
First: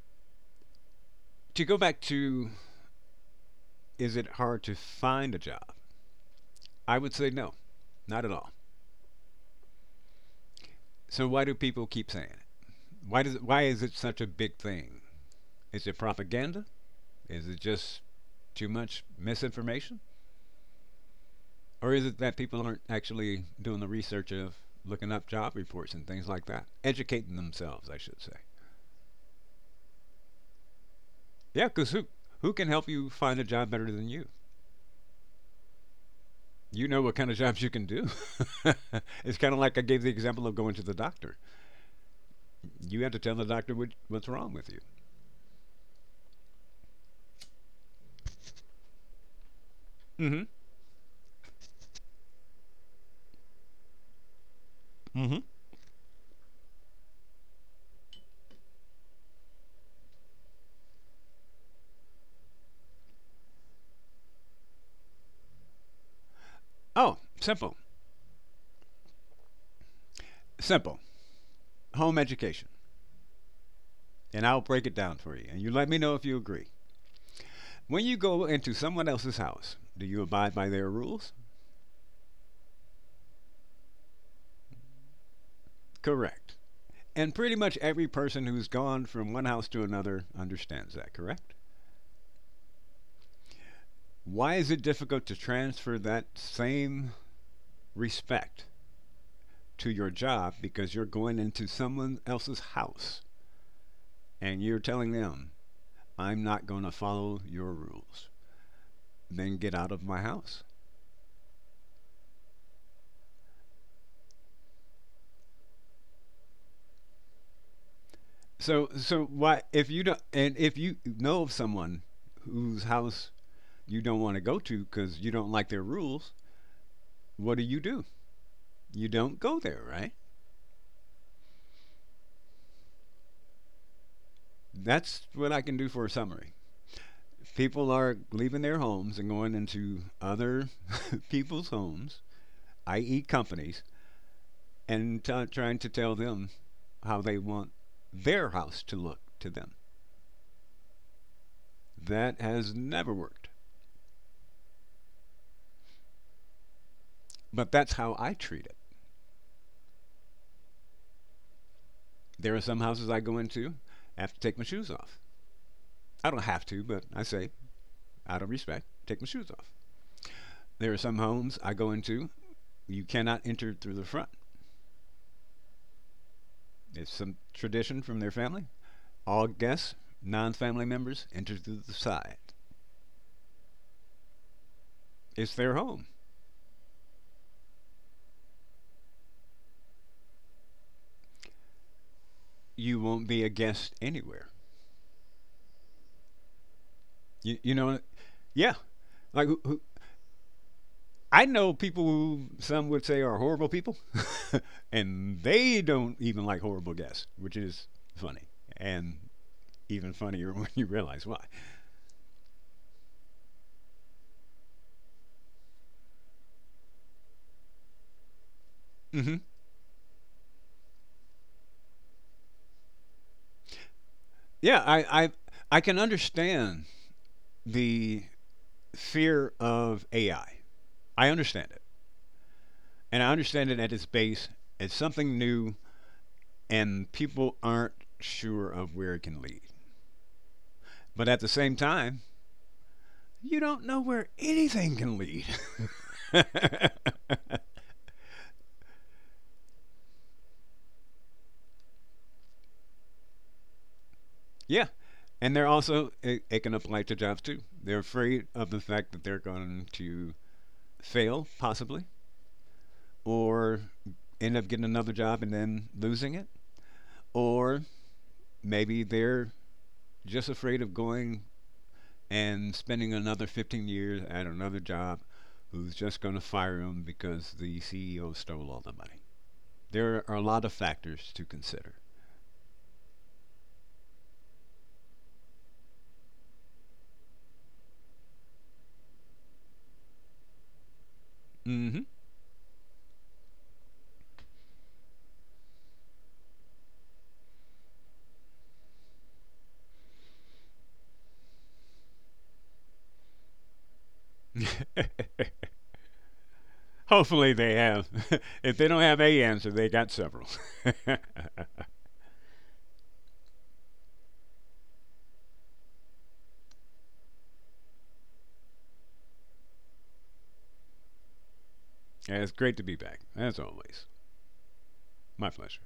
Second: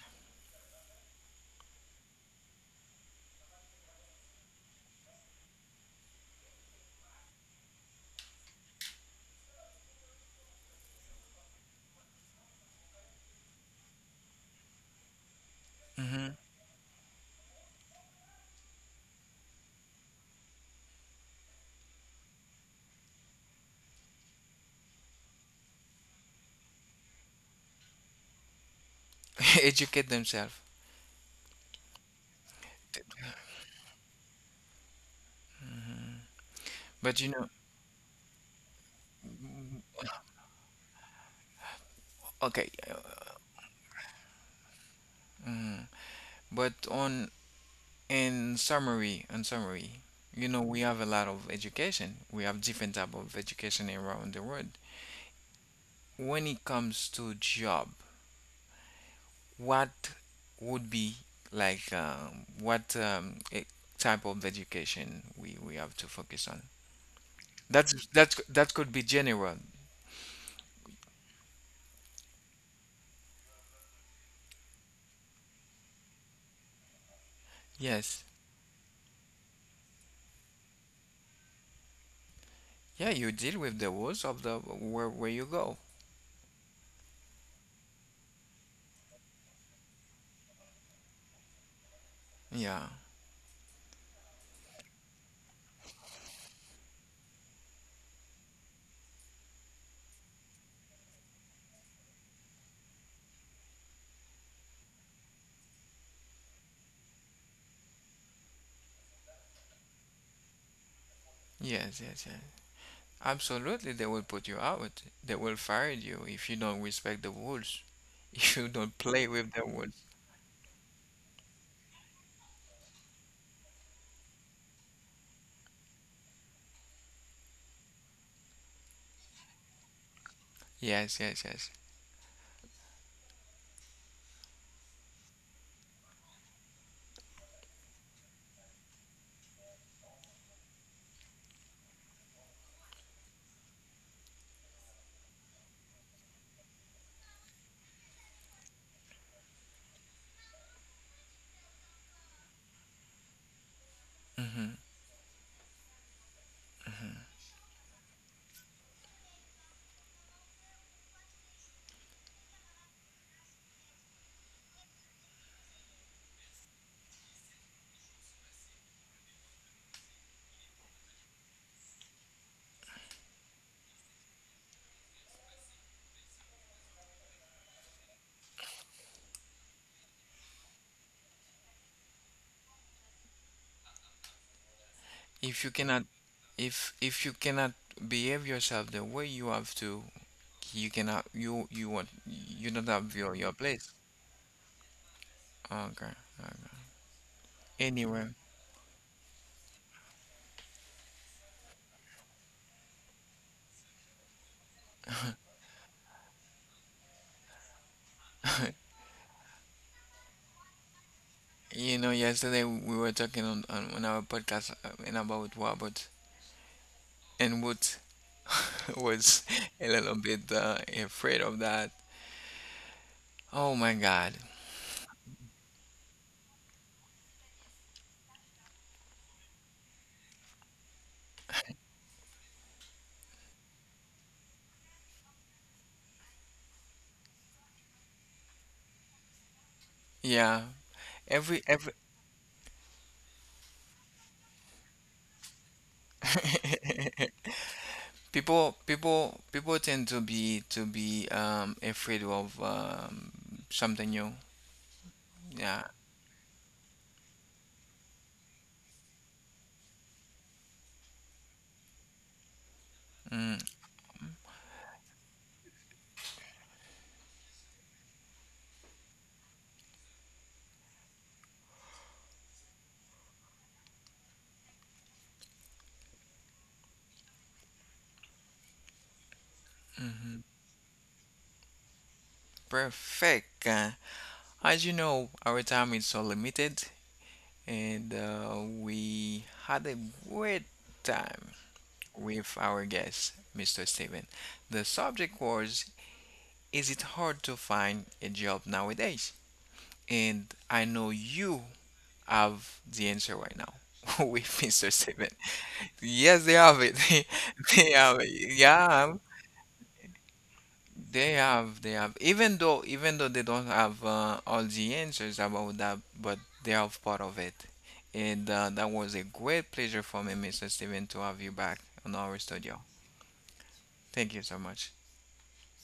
S2: to go back to, is it hard to find a job? I would say no, not at all. So why do people keep saying it? Why does it, why is it such a big thing? Is it
S1: Mm-hmm.
S2: propaganda? Is it just too much misinformation? Or is it that people aren't actually doing the research of looking up job reports and things like that? Educating themselves, I should say.
S1: (laughs) Educate themselves.
S2: Yeah, because who, who can help you find a job better than you? You know what
S1: But you
S2: kind of (laughs)
S1: know,
S2: jobs you can do. (laughs) It's kind of like I gave the example of going to the doctor.
S1: okay.
S2: You have
S1: uh,
S2: to tell the doctor what, what's wrong with you.
S1: But on in summary, in summary,
S2: Mm
S1: you know, we have a lot of education. We have different type of education around the world.
S2: hmm. Mm-hmm.
S1: When it comes to job, what would be like um, what um, e- type of education we we have to focus on?
S2: Oh, simple.
S1: That's that that could be general.
S2: Simple. Home education, and I'll break it down for you. And you let me know if you agree. When you
S1: Yes.
S2: go into someone else's house, do you abide by their rules?
S1: Yeah, you deal with the rules of the where where you go.
S2: Correct. And pretty much every person who's gone from one house to another understands that, correct?
S1: Yeah.
S2: Why is it difficult to transfer that same respect to your job, because you're going into someone else's house and you're telling them, I'm not going to follow your rules? Then get out of my house.
S1: Yes, yes, yes. Absolutely, they will put you out. They will fire you if you don't respect the rules. (laughs) If you
S2: So
S1: don't play
S2: so
S1: with
S2: why,
S1: the
S2: if
S1: rules.
S2: you don't, and if you know of someone whose house you don't want to go to because you don't like their rules, what do you do? You don't go there, right?
S1: Yes, yes, yes.
S2: That's what I can do for a summary. People are leaving their homes and going into other (laughs) people's homes, i e, companies, and t- trying to tell them how they want their house to look to them. That has never worked,
S1: Hmm.
S2: but that's how I treat it. There are some houses I go into, I have to take my shoes off. I don't have to, but I say, out of respect, take my shoes off. There are some homes I go into, you cannot enter through the front. It's some tradition from their family. All guests, non family members, enter through the side. It's
S1: If you
S2: their
S1: cannot,
S2: home.
S1: if if you cannot behave yourself the way you have to, you cannot. You you want you don't
S2: You
S1: have
S2: won't
S1: your
S2: be a
S1: your place.
S2: guest anywhere.
S1: Okay. Okay.
S2: You, you know,
S1: Anyway.
S2: yeah. Like, who, who, I know people who some would say are horrible people, (laughs) and they don't even like horrible guests, which is funny,
S1: (laughs)
S2: and even funnier (laughs) when you realize why.
S1: You know, yesterday we were talking on, on, on our podcast uh, and about robots, and Wood (laughs)
S2: Hmm.
S1: was a little bit uh, afraid of that. Oh my God!
S2: Yeah, I, I I can understand the fear of A I. I I understand it. And I understand it at its base. It's something new, and people aren't sure of where it can lead.
S1: Yeah,
S2: But at the
S1: every
S2: same
S1: every
S2: time, you don't know where anything can lead.
S1: (laughs) people people people tend to be to be um, afraid of um, something new.
S2: (laughs) Yeah. And they're
S1: Yeah,
S2: also it, it can apply to jobs too. They're afraid of the fact that they're going to fail possibly,
S1: mm,
S2: or end up getting another job and then losing it, or maybe they're just afraid of going and spending another fifteen years at another job who's just going to fire them because the C E O stole all the money. There are a lot of factors to consider.
S1: perfect. Uh, as you know, our time is so limited, and uh, we had a great time
S2: Hmm.
S1: with our guest, mister Steven. The subject was, is it hard to find a job nowadays? And I know you have the answer right now (laughs) with mister Steven.
S2: (laughs)
S1: Yes, they have it.
S2: Hopefully they
S1: (laughs) They
S2: have.
S1: have it.
S2: (laughs) If they don't have
S1: Yeah,
S2: a answer, they got several.
S1: they have.
S2: (laughs)
S1: They have. Even though, even though they don't have uh, all the answers about that, but they have part of it. And uh, that was a great pleasure for me, mister Steven, to have you back on our
S2: It's great
S1: studio.
S2: to be back, as always.
S1: Thank you so much.
S2: My pleasure.